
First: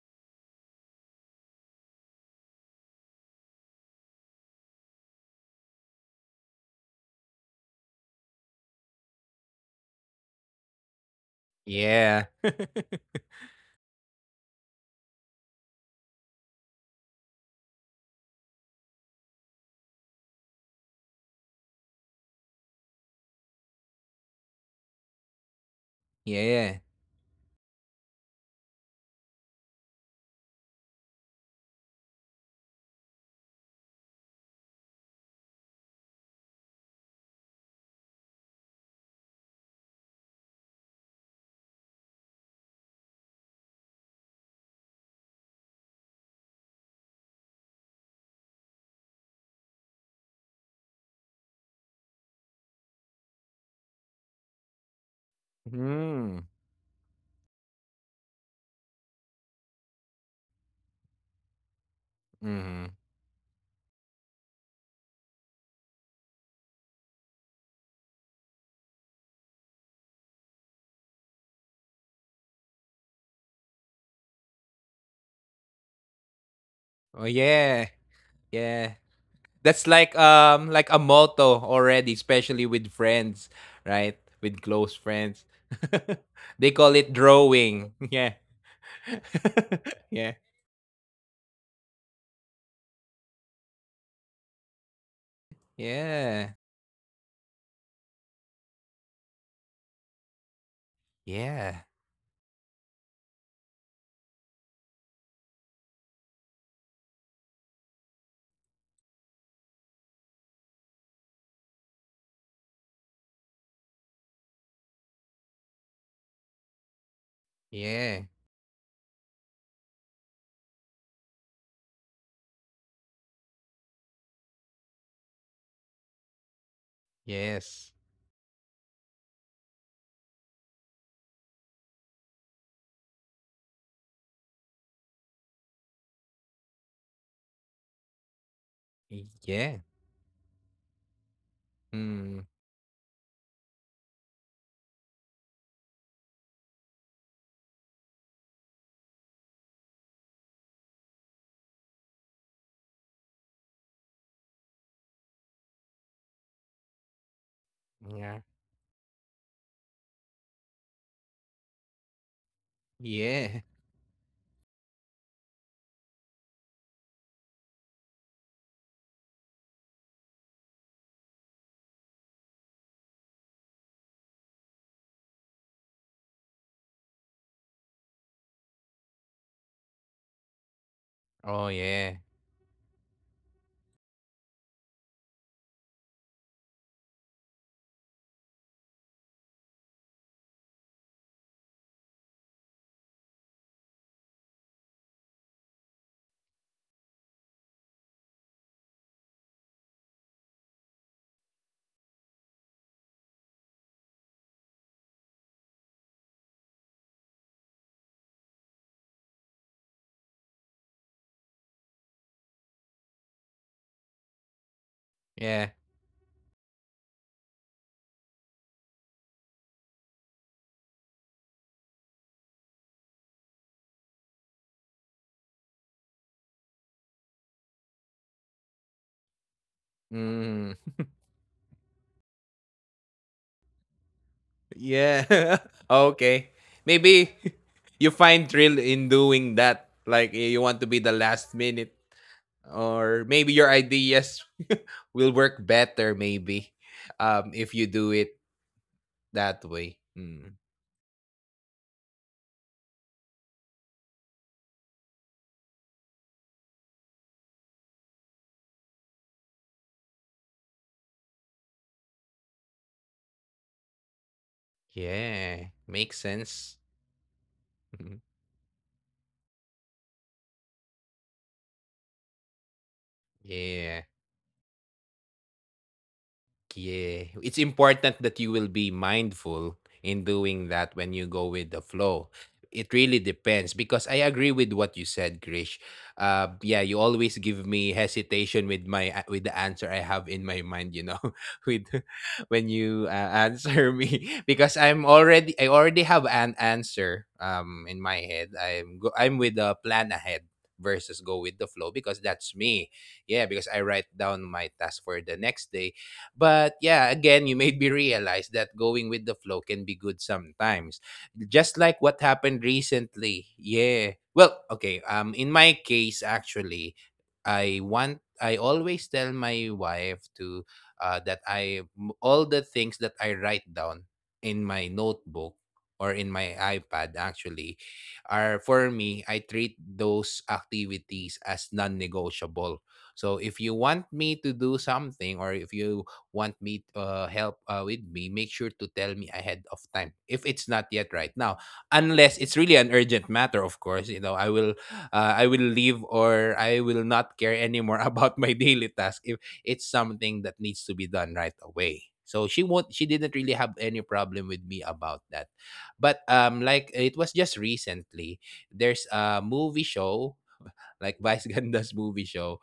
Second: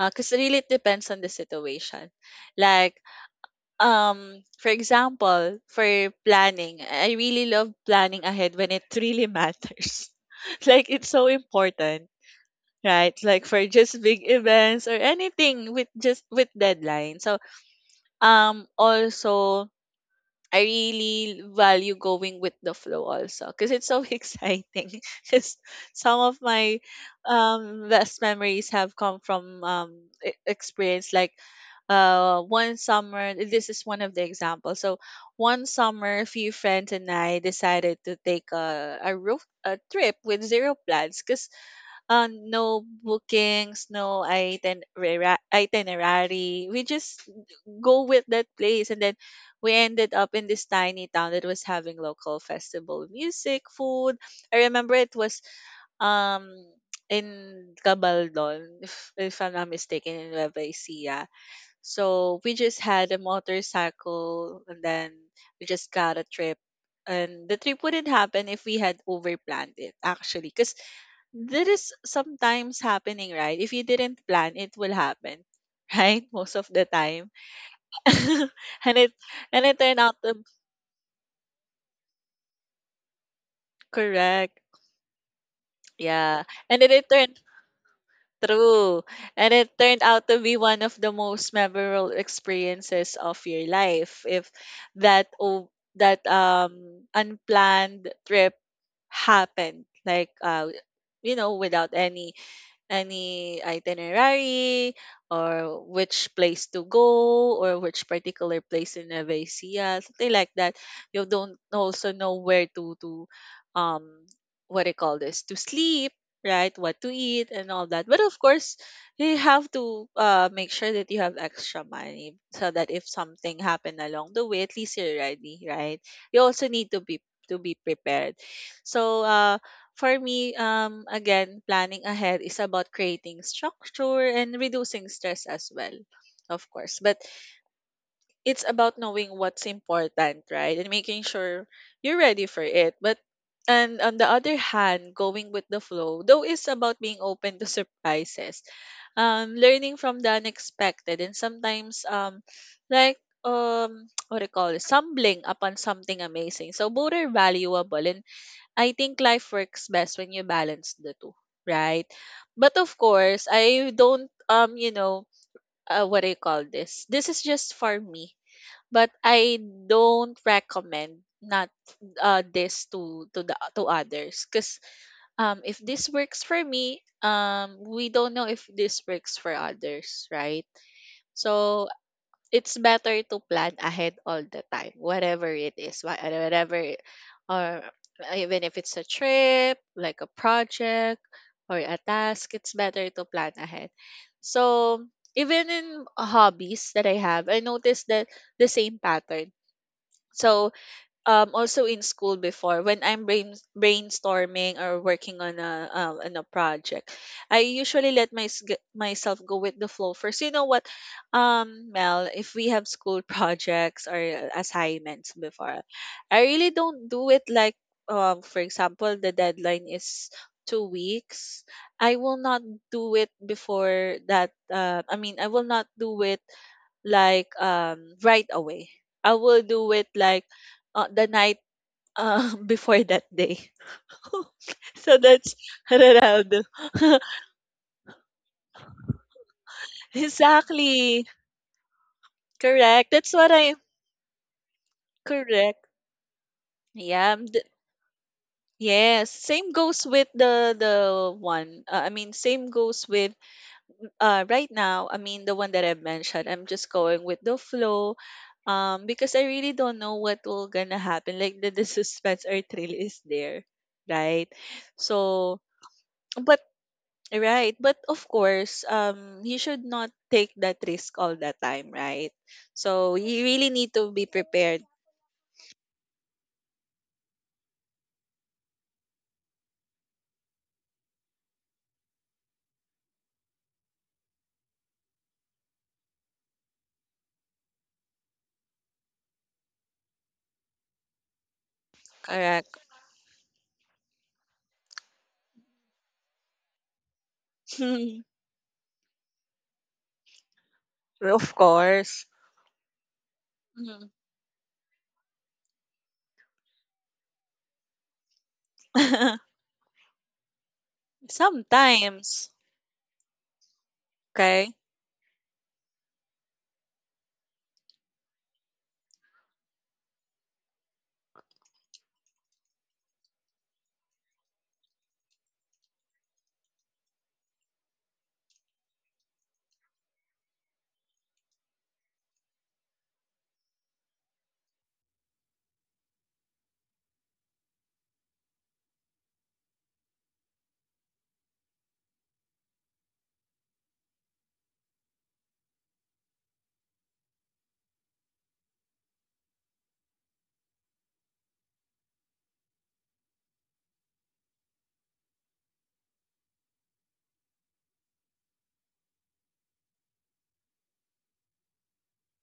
cause really it depends on the situation. Like for example, for planning, I really love planning ahead when it really matters. Like it's so important, Yeah, right? Like for just big events or anything with just with deadlines. So also, I really value going with the flow also, because it's so exciting. Because some of yeah. my best memories have come from experience, like one summer. This is one of the examples. So one summer, a few friends and I decided to take a trip with zero plans, because no bookings, no itinerary. We just go with that place. And then we ended up in this tiny town that was having local festival, music, food. I remember it was Mm. um in Cabaldon, if I'm not mistaken, in Nueva Ecija. So we Hmm. just had a motorcycle, and then we just got a trip. And the trip wouldn't happen if we had overplanned it, actually. Because that is sometimes happening, right? If you didn't plan, it will happen, right? Most of the Oh, time. yeah, yeah. And it and That's it turned out to like a motto already, especially with friends, right? With correct. close friends. Yeah. They And it, call it it turned drawing. Yeah. True. And it turned Yeah. out to be one of the most memorable experiences of your life. If that, oh, that Yeah. Unplanned trip happened, like, you know, Yeah. without any any itinerary or which place to go or which particular place in Nevesia, something like that. You don't also know where to um what do you call this, to sleep, right? What to eat and all that. Yeah. But of course, you have to make sure that you have extra money so that if something happened along the way, at least you're ready, right? You also need to be Yes. prepared. So for me, again, planning ahead is about creating structure and reducing stress as well, of course. But it's about knowing Yeah. what's important, right? And making sure you're Mm. ready for it. But and on the other hand, going with the flow, though, is about being open to surprises, learning from the unexpected, and sometimes what do you call it, stumbling upon something amazing. So both are valuable, Yeah. and I think life works best when you balance the two, right? But of Yeah. course, I don't what I call this. This is just for me, but I don't recommend not this to the to others, because if this works for me, we don't know if this works for others, right? Oh So yeah. it's better to plan ahead all the time, whatever it is, whatever, it- or even if it's a trip, like a project or a task, it's better to plan ahead. So even in hobbies that I have, I noticed that the same pattern. So also in school before, when I'm brainstorming or working on a project, I usually let myself go with the flow first. You know what, Mel, if we have school projects or assignments Yeah. before, I really don't do it like for example, the deadline is 2 weeks. I will not do it before that. I mean, I will not do it like right away. I will do it like Mm. The night, before that day. So Yeah. that's Okay. Ronaldo. Maybe you find thrill in doing that. Like you want to be the Exactly. last minute. Or Correct. maybe That's your what I ideas will work better, correct. maybe. Yeah. If you do it Yes. that way. Same goes with Mm. the one. I mean, same goes with right now. I mean, the one that I mentioned. I'm just going with the flow because I really don't know what will gonna happen. Like the suspense or thrill is there, right? Yeah. So, Makes sense. but right, but of course, you should not take that risk all the time, right? So you really Yeah. need to be prepared. Yeah, it's important that you will be mindful in doing that when you go with the flow. It really depends because I agree with what you said, Grish. Yeah, you always give me hesitation with my with the answer I have in my mind. You know, with when Correct. you answer me because I already have an answer in my head. I'm with a plan ahead versus go with the Of flow because course. that's me. Yeah, because I write Mhm. down my task for the next day, but yeah, again, you made me realize that going with the flow can be good sometimes. Just like what Sometimes, happened recently. Yeah. Well, okay. okay. In my case, actually, I want. I always tell my wife to that all the things that I write down in my notebook or in my iPad actually are for me. I treat those activities as non-negotiable. So if you want me to do something or if you want me help with me, make sure to tell me ahead of time if it's not yet right now. Unless it's really an urgent matter, of course, you know, I will leave or I will not care anymore about my daily task if it's something that needs to be done right away. So she didn't really have any problem with me about that. But like it was just recently, there's a movie show like Vice Ganda's movie show,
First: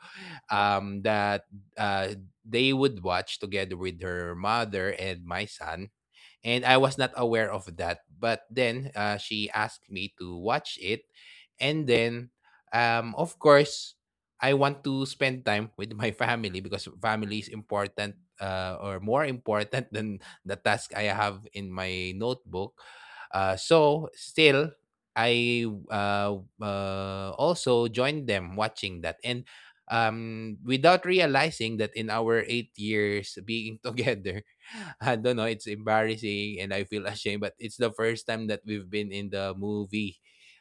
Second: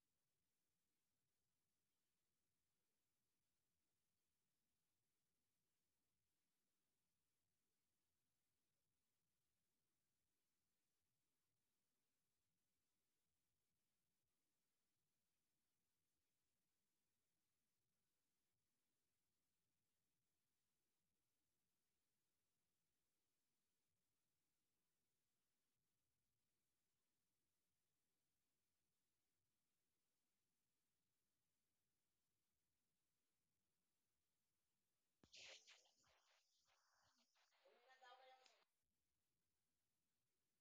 that uh, they would watch together with her mother and my son, and I was not aware of that. But then she asked me to watch it, and then, of course, I want to spend time with my family because family is important, or more important than the task I have in my notebook. So still, I also joined them watching that, and without realizing that in our 8 years being together, I don't know. It's embarrassing, and I feel ashamed. But it's the first time that we've been in the movie,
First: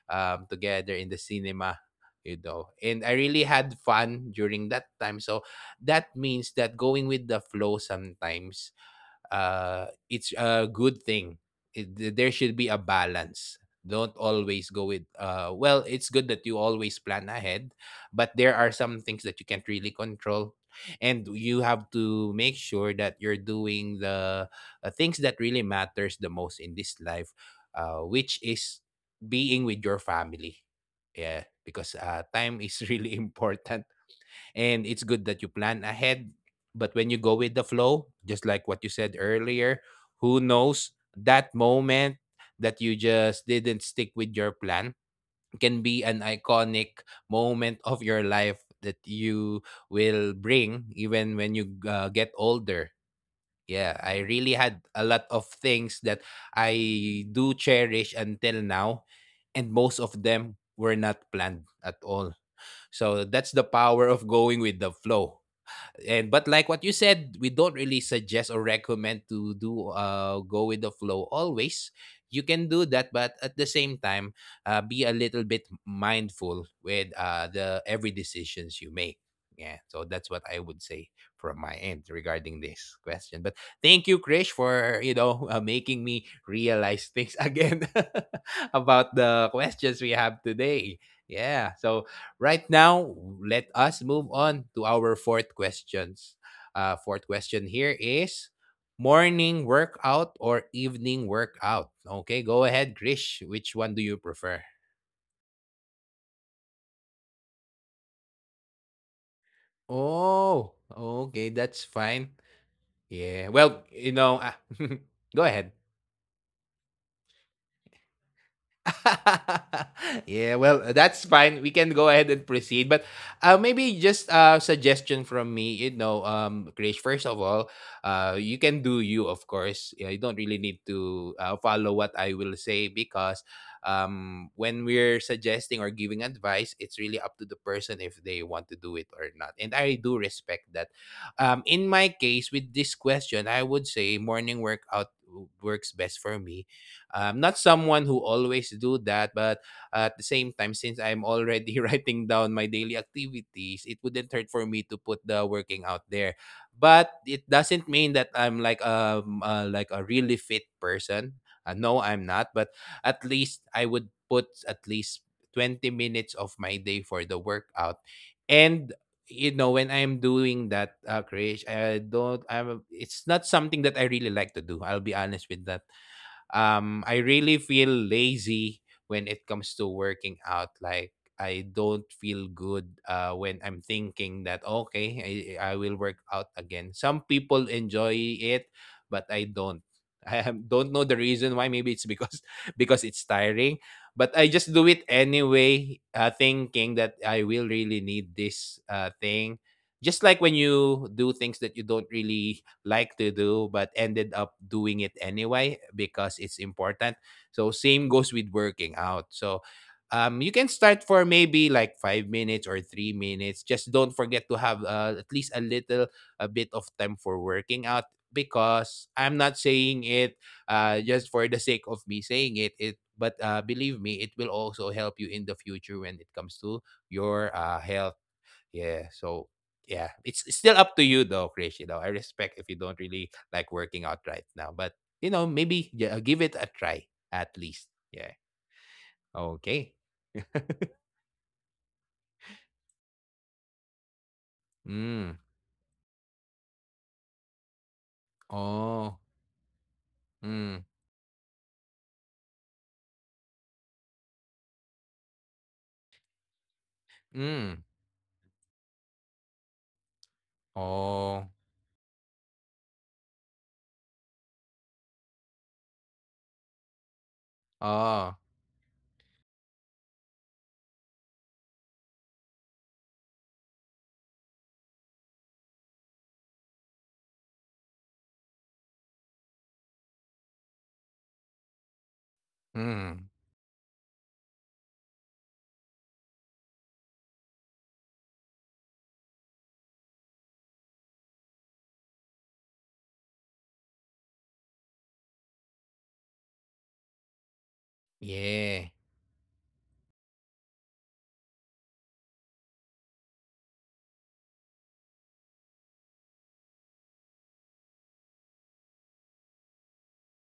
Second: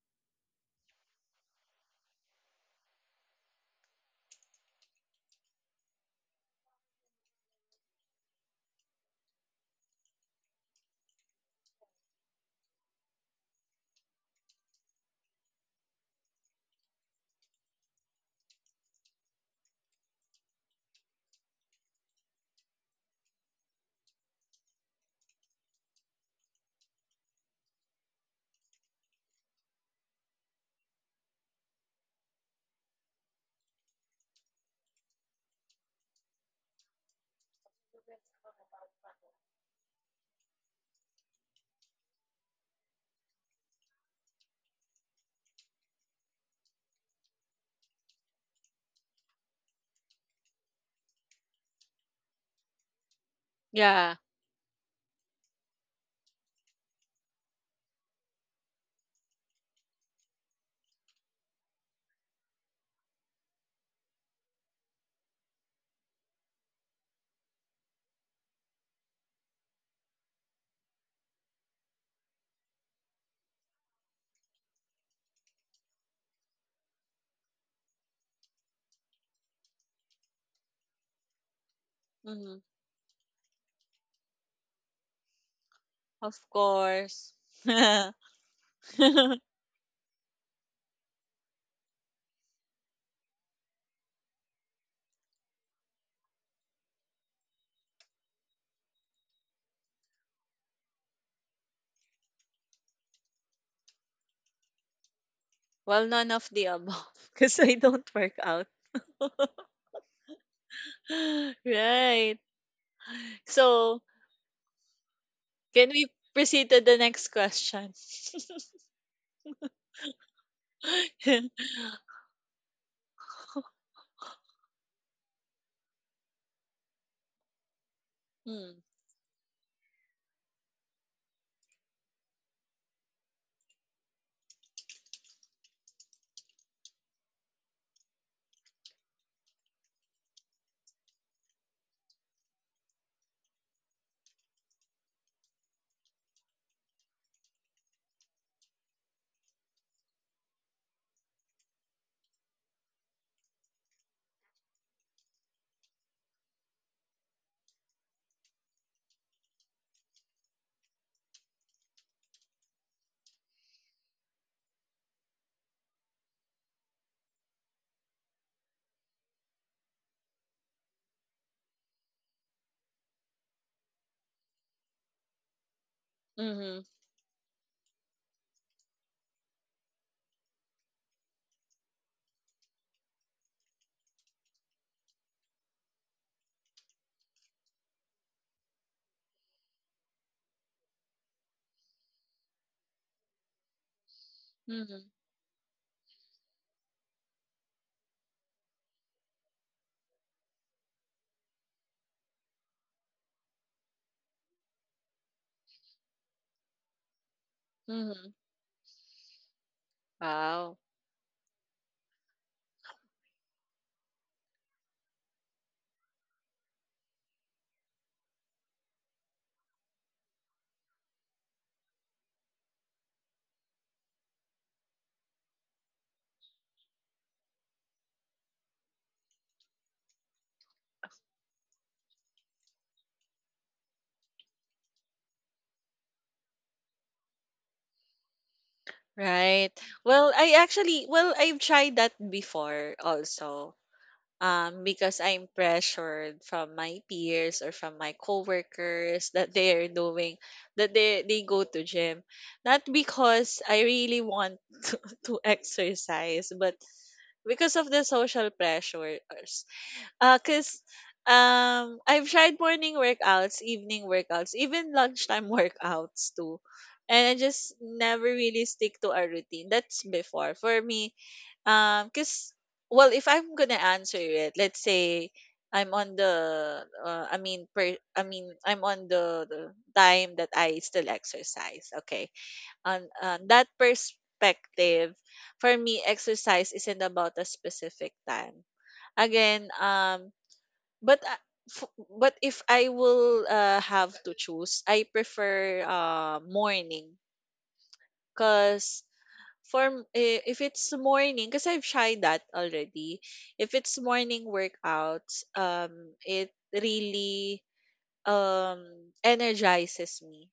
together in the cinema. You know, and I really had fun during that time. So that means that going with the flow sometimes, it's a good thing. There should be a balance. Don't always go with, well, it's good that you always plan ahead, but there are some things that you can't really control. And you have to make sure that you're doing the things that really matters the most in this life, which is being with your family. Yeah, because time is really important and it's good that you plan ahead. But when you go with the flow, just like what you said earlier, who knows that moment that you just didn't stick with your plan can be an iconic moment of your life that you will bring even when you get older. Yeah, Yeah. I really had a lot of things that I do cherish until now, and most of them were not planned at all. So that's the power of going with the flow. And but like what you said, we don't really suggest or recommend to do, uh, go with the flow always. You can do that, but at the same time, be a little bit mindful with the every decisions you make. Yeah, so that's what I would say from my end regarding Mhm. this question. But thank you, Krish, for you know making me Of realize things course. again about Well, the questions we have today. Yeah, so right now, let us move on to our fourth questions. Fourth question here is morning workout or evening workout? Okay, go ahead, Krish. Which one do you prefer? none of the above, because I don't work out. Oh, okay, that's fine. Right. Yeah. Well, So, you know, ah, go ahead. can we proceed to the next question? Yeah, Mm, well, that's fine. We can go ahead and proceed. But maybe just a suggestion from me, you know, Krish, first of all, you can do you, of course. Yeah, you don't really need to follow what I will say because when we're suggesting or giving advice, it's really up to the person if they want to do it or not. And I do respect that. In my case, with this question, I would say morning workout works best for me. I'm not someone who always do that, but at the same time, since I'm already writing down my daily activities, it wouldn't hurt for me to put the working out there. But it doesn't mean that I'm like a really fit person. No, I'm not. But at least I would put at least 20 minutes of my day for the workout, and you know, when I'm doing that, uh, Krish, I'm it's not something that I really like to do. I'll be honest with that. mm-hmm, Um, I really feel lazy when it comes to working out. Like, I don't feel good when I'm thinking that, okay, I will work out again. Some people enjoy it, but I don't. Don't know the reason why. Maybe it's because because it's tiring, but I just do mm-hmm, it anyway, thinking that I will really need this thing, just like when you do things that you don't really like to do but ended up doing it anyway because it's important. So same mm-hmm. goes with working out. So, you can Wow. start for maybe like 5 minutes or 3 minutes. Just don't forget to have at least a bit of time for working out, because I'm not saying it just for the sake of me saying it. It, but believe me, it will also help you in the future when it comes to your health. Yeah. So yeah, it's still up to you though, Chris. You know, I respect if you don't really like working out right now, but you know, maybe yeah, give it a try at least. Yeah. Right. Okay. Well, I actually, well, I've tried that before also. Because Mm. I'm pressured from my peers or from my Oh. coworkers that they are doing, Mm. that they go to gym. Not because I really want to, to exercise, but because Mm. of the social pressure. Cause Oh. I've tried morning workouts, evening workouts, even lunchtime workouts too. And I just never Oh. really stick to a routine. That's before. For me, cause well, if I'm gonna answer it, let's say I'm on the I mean per I mean I'm on the time that I still exercise. Okay. Mm. On that perspective, for me, exercise isn't about a specific time again, but uh, but if I will have to choose, I prefer morning Yeah. because for if it's morning, because I've tried that already. If it's morning workouts, it really um energizes me.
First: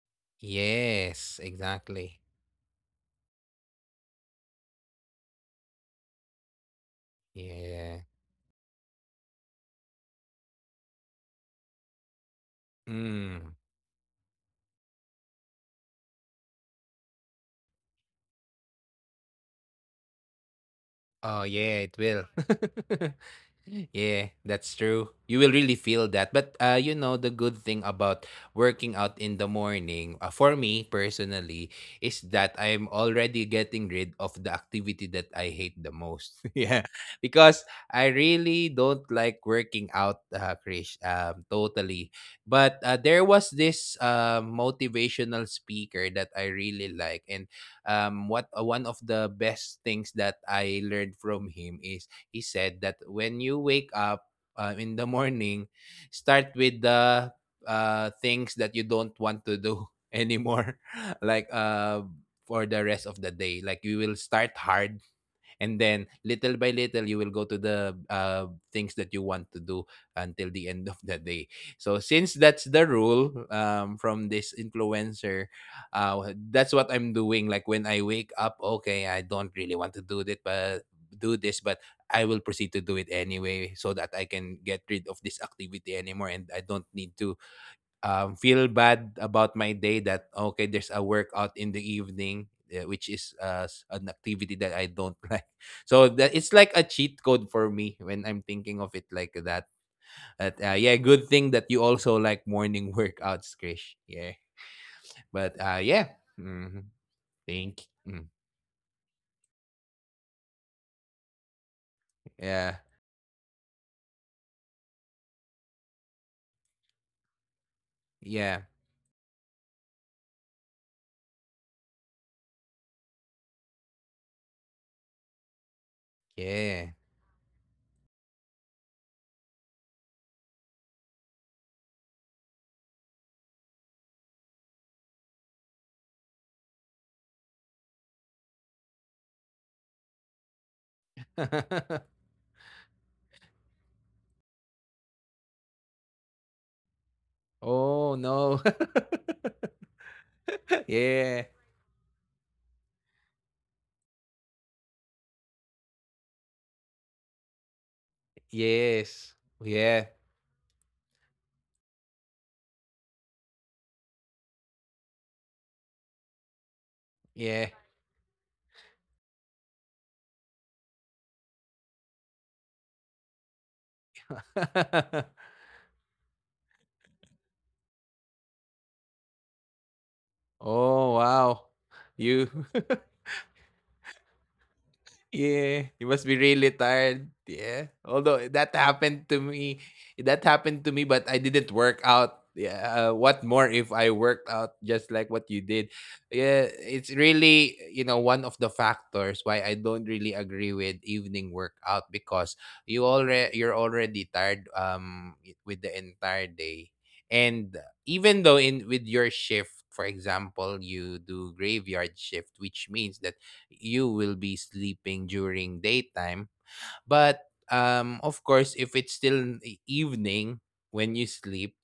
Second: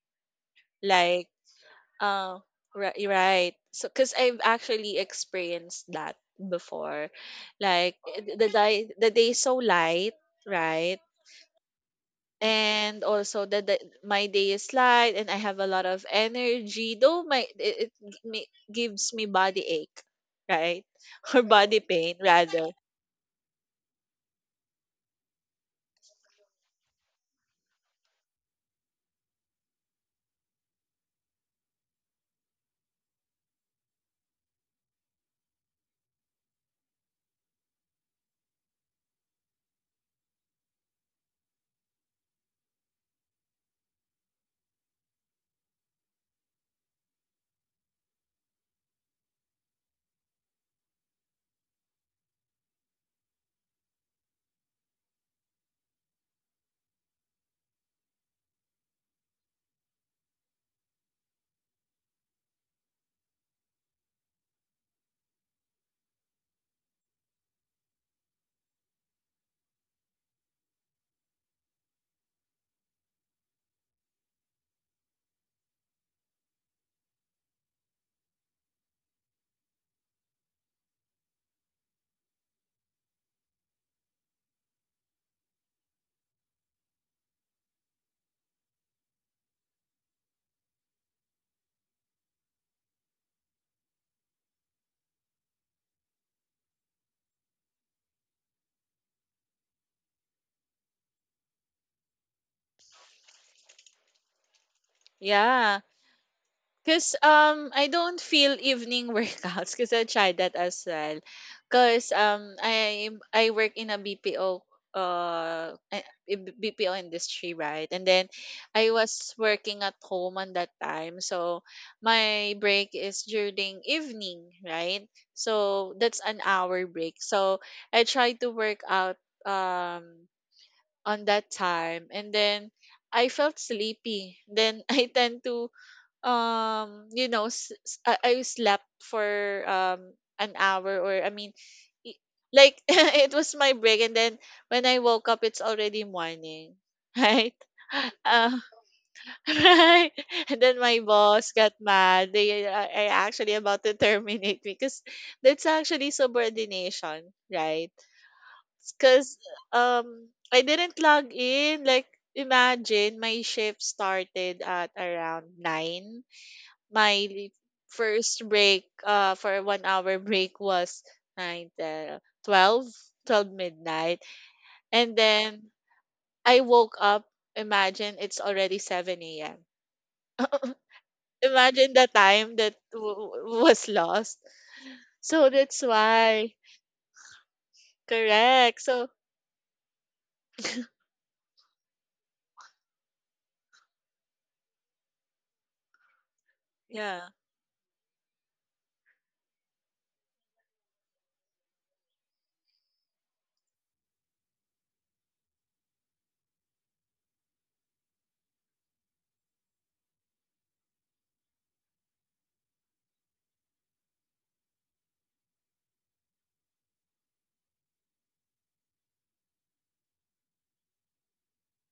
Like Yes. Exactly. uh, right. So because I've actually experienced that before, like Yeah. The day so light, right? And also Mm. My day is light and I have a lot of energy. Though my it gives me body ache, right? Oh Or body yeah, it pain will. rather. Yeah, that's true. You will really feel that. But you know, the good thing about working out in the morning, for me personally, is that I'm already getting rid of the activity that I hate the most. Yeah, because I really don't like working out, Krish, totally. But there was this motivational speaker that I really like, and what one of the best things that I learned from him is he said that when you wake up in the morning, start with the things that you don't want to do anymore like for the rest of the day, like you will start hard and then little by little you will go to the things that you want to do until the end of the day. So since that's the rule, from this influencer, that's what I'm doing. Like when I wake up, okay, I don't really want to do that, but do this, but I will proceed to do it anyway so that I can get rid of this activity anymore and I don't need to feel bad about my day that okay, there's a workout in the evening, which is an activity that I don't like. So that it's like a cheat code for me when I'm thinking of it like that. But, yeah, good thing that you also like morning workouts, Krish. Yeah, but Yeah. Yeah, Because think, I don't feel evening workouts because I tried that as well. Because yeah, I work in a BPO uh eh, BPO industry, right? And then yeah, I was working at home on that time, so my break is during evening, right? So that's an hour yeah. break. So I tried to work out um on that time, and then I felt sleepy, then I tend to I slept for um an hour. Or I mean, i- like it was my break, and then when I woke up it's already morning right? Oh uh, no. right. And then my Yeah. boss got mad. They I actually about to terminate me, because that's actually subordination, right? Because Yes. Yeah, um I didn't log in. Like, imagine my shift started at around 9. my l- yeah. First break for a 1 hour break was 9 10, 12 12 midnight. And then I woke up, imagine it's already 7 a.m. Oh, wow. Imagine the time You. that was lost. So that's Yeah, you must be why. really tired. Yeah. Although Correct. that So happened to me, that happened to me, but I didn't work out. Yeah. What more if I worked out just like what you did? Yeah. yeah. It's really, you know, one of the factors why I don't really agree with evening workout because you're already tired, with the entire day, and even though in with your shift, for example, you do graveyard shift, which means that you will be sleeping during daytime. But of course, if it's still in the evening when you sleep,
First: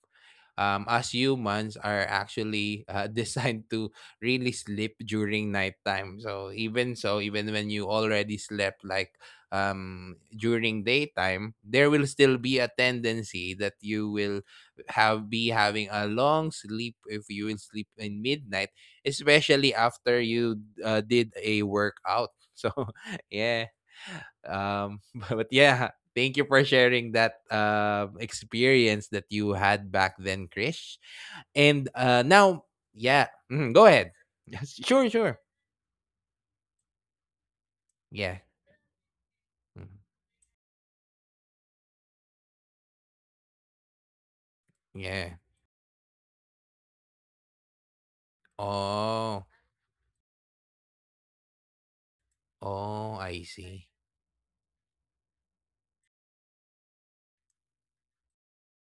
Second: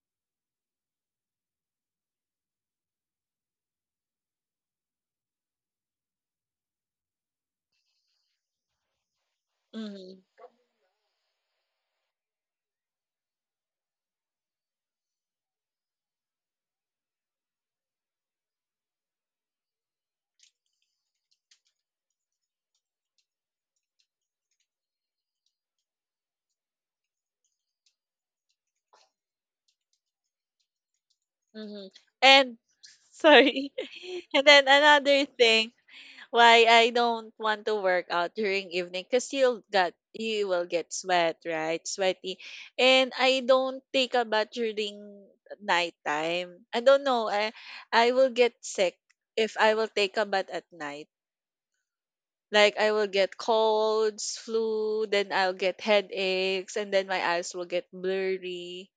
as humans are actually designed to really sleep during nighttime. So, even when you already slept like Mm-hmm, during daytime, there will still be a tendency that you will have be having a long sleep if you will sleep in midnight, especially after you did a workout. So yeah, um, but yeah, thank you for sharing that experience that you had back then, Krish. And mm-hmm. And now, yeah, mhm, sorry. go ahead. And then Yes, sure, another sure. thing why I don't want to work Yeah, out during evening, because mhm, you will get sweat, right? Sweaty. And I don't take a bath during yeah. nighttime. I don't know. I will get sick Oh, if I will take a bath at night. Like, I will oh, get I see. colds, flu, then I'll get headaches, and then my eyes will get blurry.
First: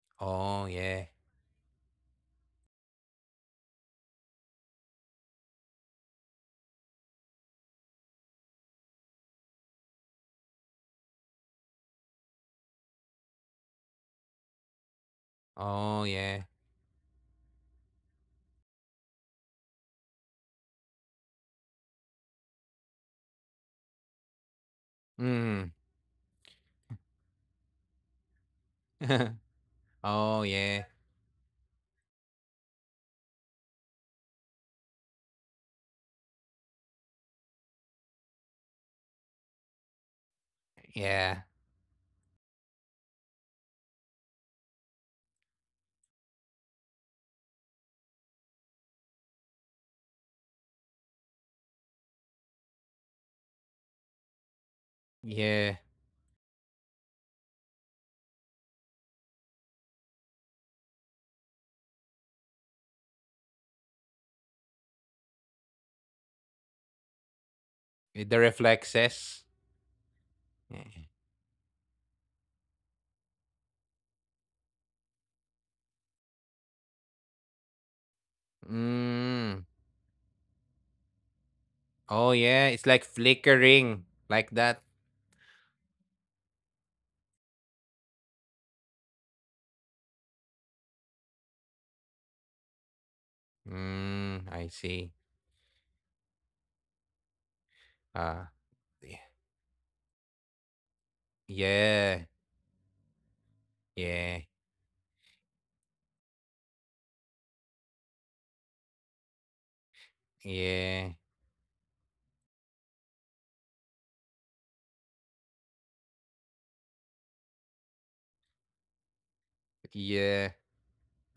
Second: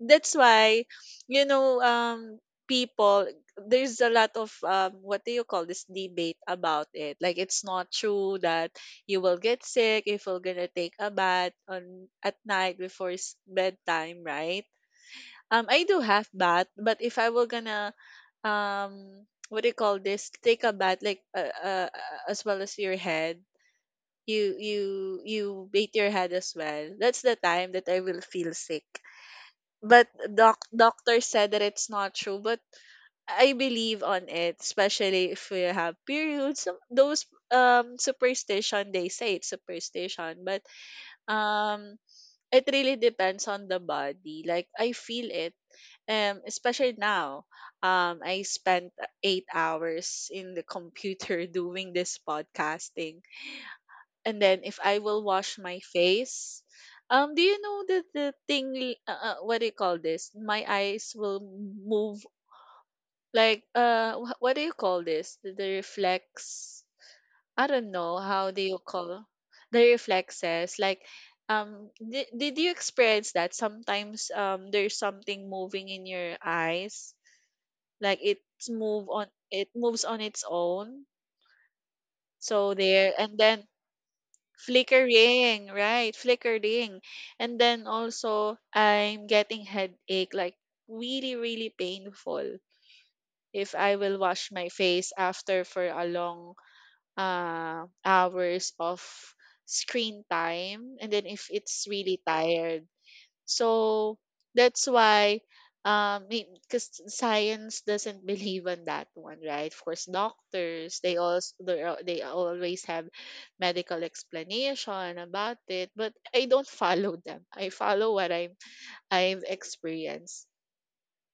That's Oh, why, yeah. you know um people, there's a lot of what do you call this, debate about it, like it's not true that you will get sick if you're gonna take a bath on at night before bedtime, right? I do Oh, have yeah. bath, but if I were gonna what do you call this, take a bath like as well as your head, you you you Mm. bathe your head as well, that's the time that I will feel sick. But Oh, yeah. doctor said that it's not true, but I believe on it, especially if we have periods. Those superstition, they say it's superstition, but Yeah, um it really depends on the body, like I feel it. Especially now, I spent 8 hours in the computer doing this podcasting. And then if I will wash my yeah. face, do you know that the thing? What do you call this? My eyes will move, like what do you call this? The reflex. I don't know how The do you call reflexes. the reflexes, like. Yeah. Did you experience that sometimes there's something moving in your eyes, like it Mm. moves on its own. Oh, So yeah. It's there, like and then flickering like that. flickering. Right, flickering. And then also I'm getting headache, like really, really painful if I will wash Mm, my I face see. after for a long Uh, hours of y- screen time. And then if it's really yeah, tired, so yeah, that's why. Because science doesn't believe on that one, right? Of course, doctors, yeah, they also, they always have medical explanation about it, but I don't follow them. I follow what I've experienced, yeah,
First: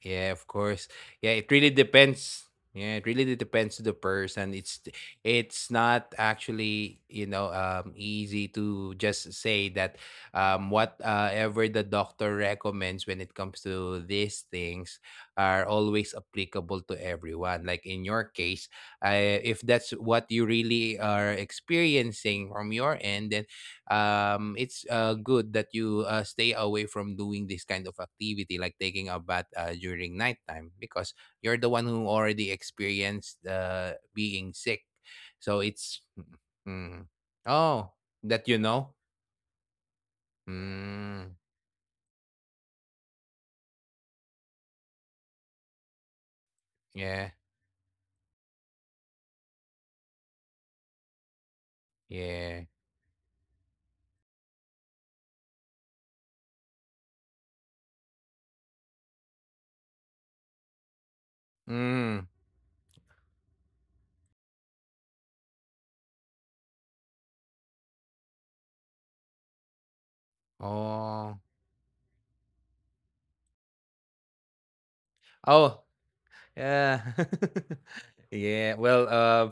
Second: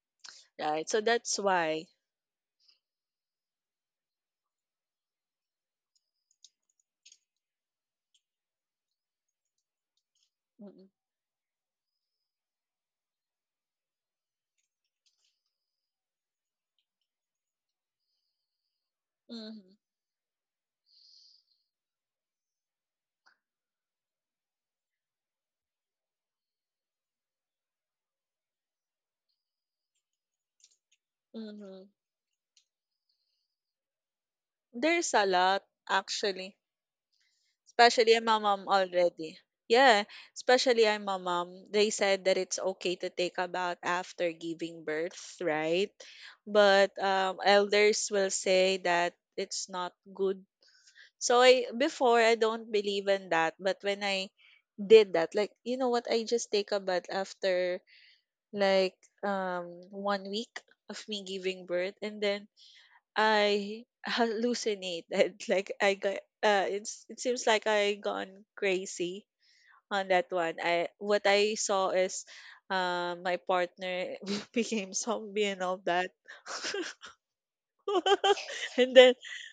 yeah, of course. right? So Yeah, that's it really why. depends. Yeah, it really depends to the person. It's not actually, you know, easy to just say that Mm-hmm. what ever the doctor recommends when it comes to these things are always applicable to everyone. Like in your case, if Mm-hmm. that's what you really are experiencing from your end, then it's good that you stay away from doing this kind of activity, like taking a bath during nighttime, because you're the one Mm-hmm. who already experienced being sick. There's a So lot it's, actually. mm, oh, Especially my that you mom know? already. Yeah, especially I'm a Mm, mom. They said that it's okay to take a bath after giving birth, right? But yeah, elders will say that it's not good. So I before I yeah. don't believe in that, but when I did that, like you know what, I just take a bath after like 1 week of me giving birth, and Mm, then I hallucinated. Like I got, it seems like I gone crazy on that one. I What oh. I saw is my partner became zombie and all Oh, that. yeah. Yeah. And Well, then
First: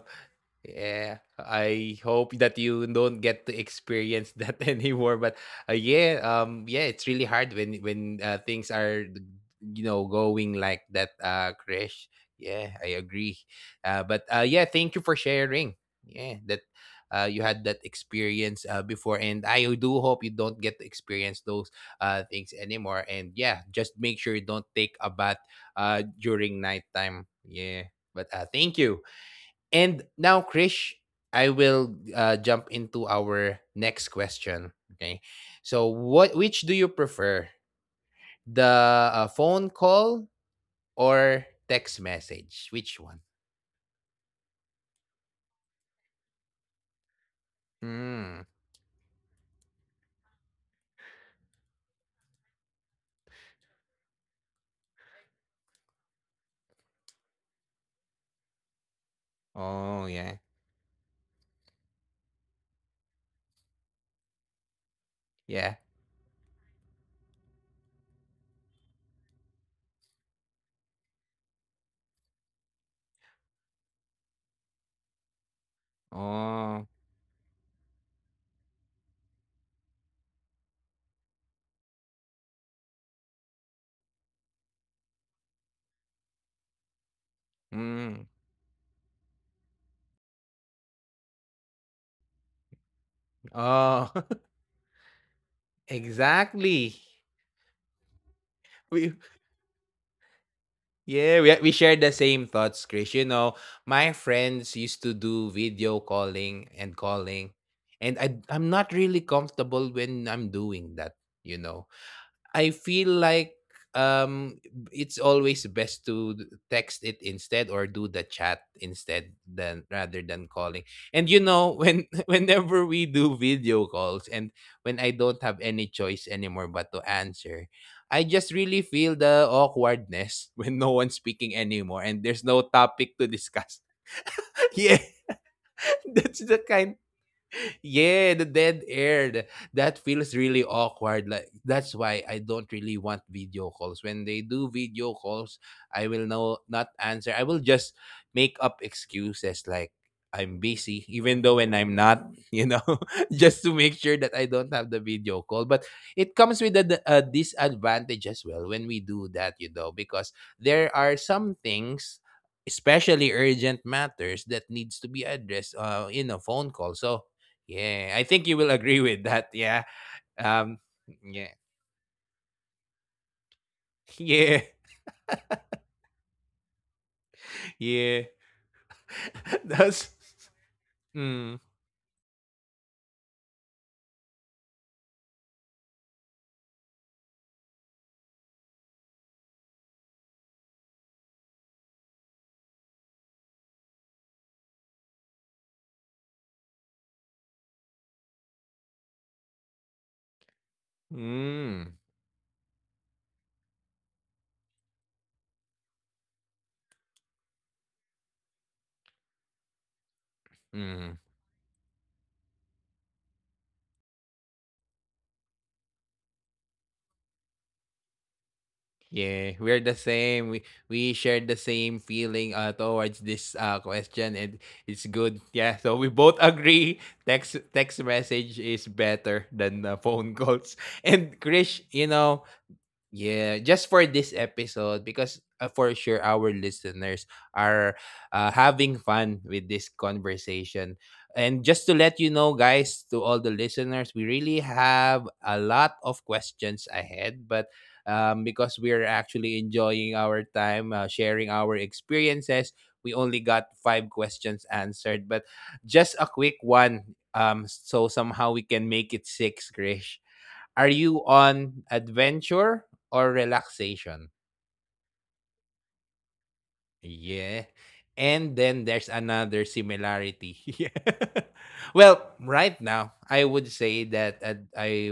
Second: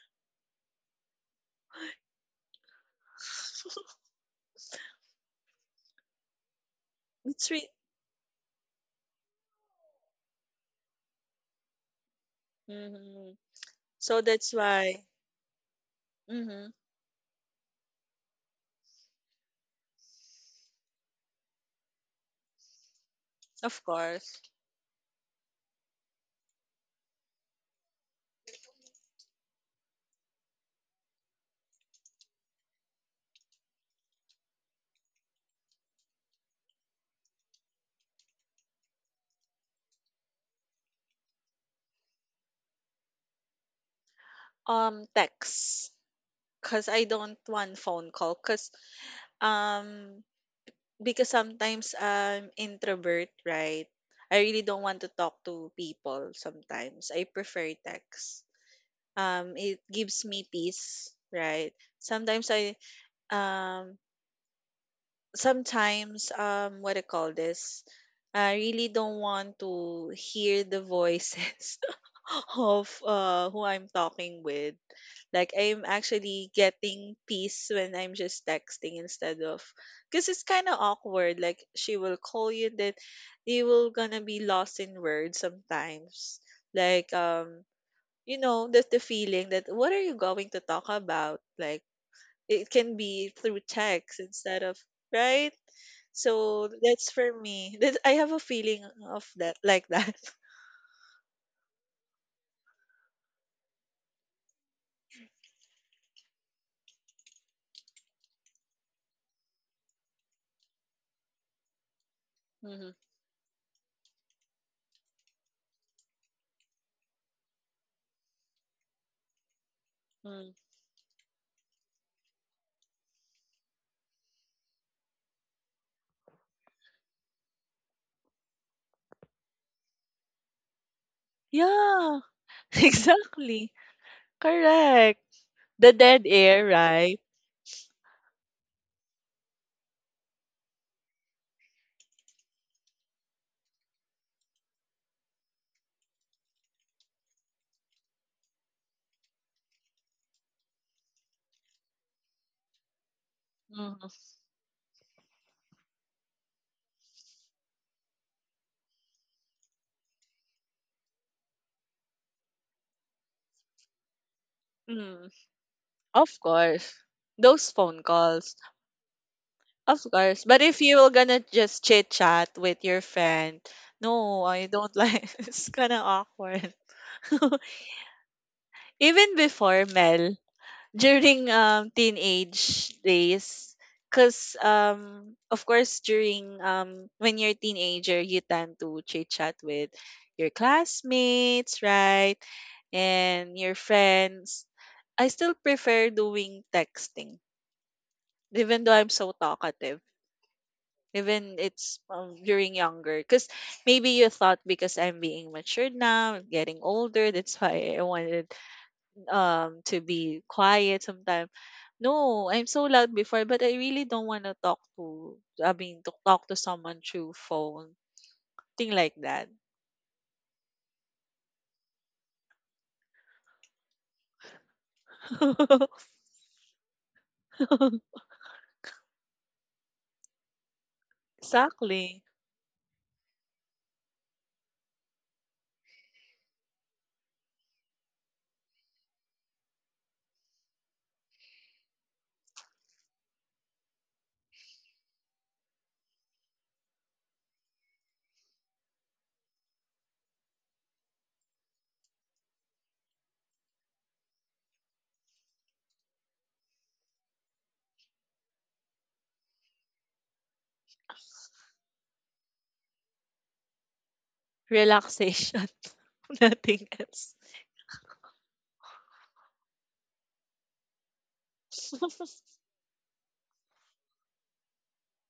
yeah, I hope that you don't get to experience that anymore. But yeah, yeah, it's really it's hard re- when things are, you know, going like that, crash. Yeah, I hmm. agree. So But that's yeah, thank you why. for sharing. Yeah, that Hmm. You had that experience before, and I do hope you don't get to experience those things anymore. And yeah, Of just make sure you course. don't take a bath during nighttime. Yeah. But thank you. And now Krish, I will jump into our next question. Okay. So what which do you prefer? The phone call or text message? Which one? Text. Cause I don't want phone call. Mm. Cause um because sometimes I'm introvert, right? I really don't want to talk to people sometimes. I prefer text. It Oh gives yeah. me peace, right? Sometimes I, um Yeah. sometimes what do you call this, I really don't want to hear the voices of who I'm talking with, like I'm actually Oh. getting peace when I'm just texting instead of, because it's kind of awkward. Like, she will call you that you will gonna be lost in words sometimes, like Mm. That's the feeling, that what are you going to talk about, like it can be through Oh. text instead of, right? So Exactly. that's for me. That I have a feeling We of that, like that. Yeah, we share the same thoughts, Chris. You know, my friends used to do video calling and calling, and I'm not really comfortable when I'm doing that. You know, I Hmm. feel like um it's always best to text it instead or do the chat instead than rather than Mm. calling. And you know when whenever we do video calls and when I don't have any choice anymore but to answer, I just really feel the awkwardness when no one's speaking anymore and Yeah, there's no topic to discuss. exactly. Yeah, Correct. The dead that's the air, kind, right? yeah, the dead air. That feels really awkward. Like that's why I don't really want video calls. When they do video calls, I will not answer. I will just make up excuses like I'm busy, even though when I'm not, you know, just to make Mm, sure that I don't have the video call. But it comes with a disadvantage as well when we do that, you know, because there are some things, especially urgent matters, that needs to be mm. addressed in a Of phone call. course. So Those yeah, phone I think you calls. will agree with that. Yeah. Of course. But Um. if you were Yeah. gonna just chit chat with your friend, no, Yeah. I don't like, it's kinda awkward. Yeah. Even before, That's. Mel, Mm. during teenage days, because of course during when you're a teenager you tend to chit chat with your classmates, right? And your friends, I still prefer doing texting even though I'm so talkative, even Mm. it's during younger, because maybe you thought because I'm being matured now, getting older, that's why I wanted to be quiet Mm. sometimes. No, I'm so loud before, but I really don't want to talk to, I mean, to talk to someone through phone. Thing like Yeah, that. we're the same. We share the same feeling towards this question, and it's good. Yeah, so we both agree. Text message is better than phone calls. And Krish, you Exactly. know, yeah, just for this episode, because for sure our listeners are having fun with this conversation. And just to let you know, guys, to all the listeners, we really have a lot of questions ahead, but because we're actually enjoying our time, sharing our experiences, we only got five questions answered, but just a quick one. So somehow we can make it six, Krish. Are you on adventure or relaxation? Relaxation. Nothing else. Yeah. And then there's another similarity. Yeah. Well, right now, I would say that ad- I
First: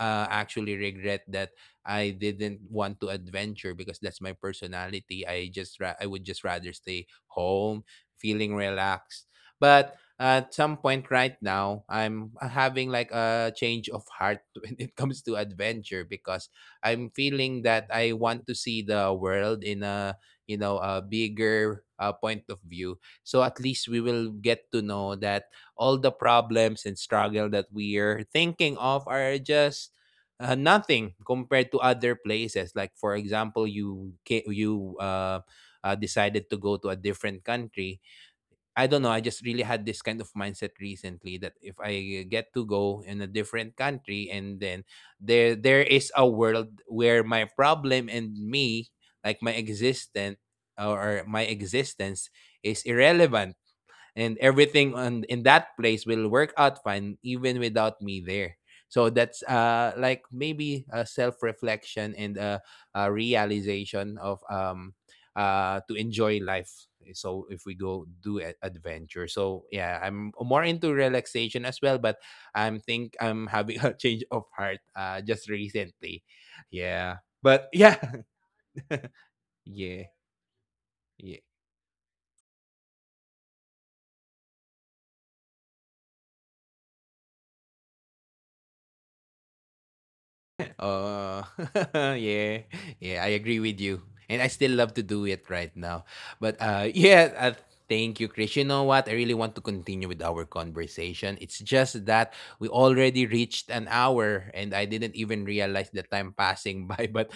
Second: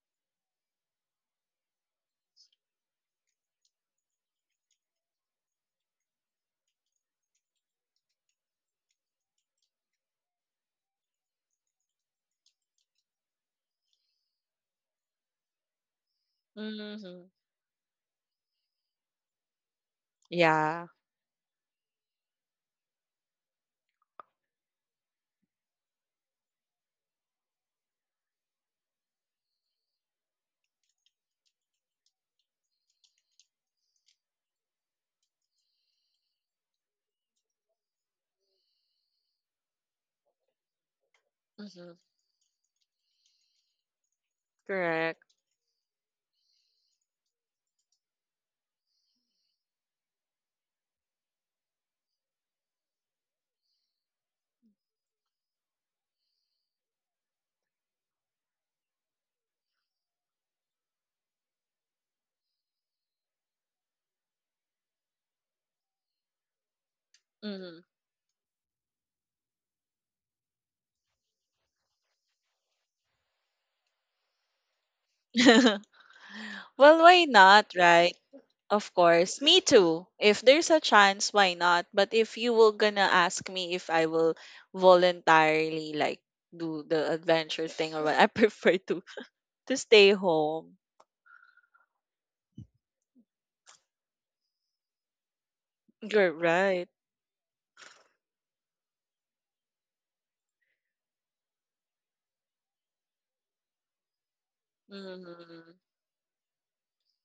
actually regret that I didn't want to adventure because that's my personality. I would just rather stay home, feeling relaxed. But at some point right now, I'm having like a change of heart when it comes to adventure because I'm Hmm. feeling that I want to see the world in a, you know, Yeah. a bigger point of view, so at least we will get to know that all the problems and struggle that we are thinking of are just nothing compared to other places. Like for example, you decided to go to a different country. I don't know. I just really had this kind of mindset recently that if Hmm. I get to go in a different country, and then there Correct. Is a world where my problem and me, like my existent or my existence, is irrelevant, and everything on in that place will work out fine even without me there. So that's like maybe a self reflection and a realization of to enjoy life. So if we Hmm. go do adventure, so yeah, I'm more into relaxation as well, but I'm think I'm having a change of heart just recently. Yeah, Well, why but not, yeah. right? Of course, me Yeah, too. If there's a yeah. chance, why not? But if you were gonna ask me if I will voluntarily, like, do the adventure thing or what, I prefer to stay home. Oh, yeah, yeah, I agree with you, and I still love to do it right now. You're But right. yeah, thank you, Chris. You know what? I really want to continue with our conversation. It's just that we already reached an hour, and I didn't even Hmm. realize the time passing by. But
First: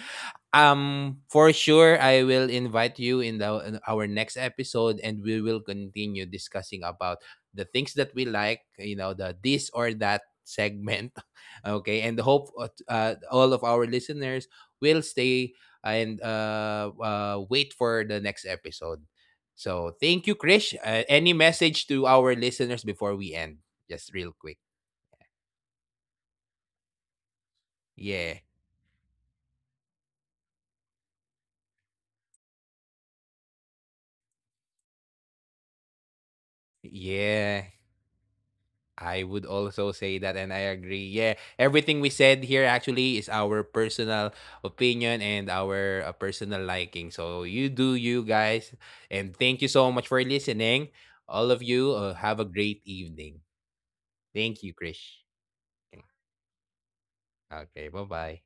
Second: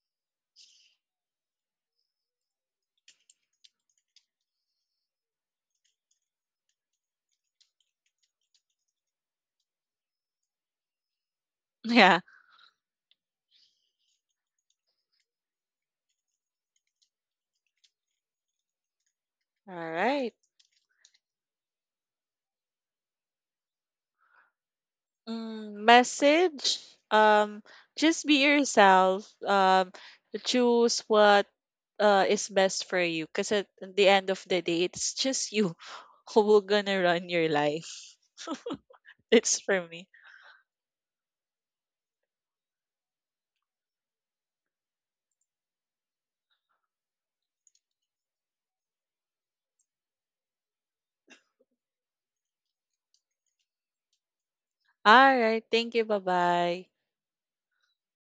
for sure, I will invite you in the in our next episode, and we will continue discussing about the things that we like. You know, the this or that segment. Okay, and Yeah. hope all of our listeners will stay and wait for the next episode. All So thank you, right. Krish. Any message to our listeners before we end? Just real quick. Mm, message. Um, Yeah. just be yourself. Choose what is best for you. Cause at the end of the day, it's just you who will gonna run your Yeah. life. I would It's also for say me. that, and I agree. Yeah, everything we said here actually is our personal opinion and our personal liking. So you do you, guys, and thank you so much for listening. All of you have a great evening. Thank you, Krish. All right. Thank you. Bye bye. Okay, bye-bye.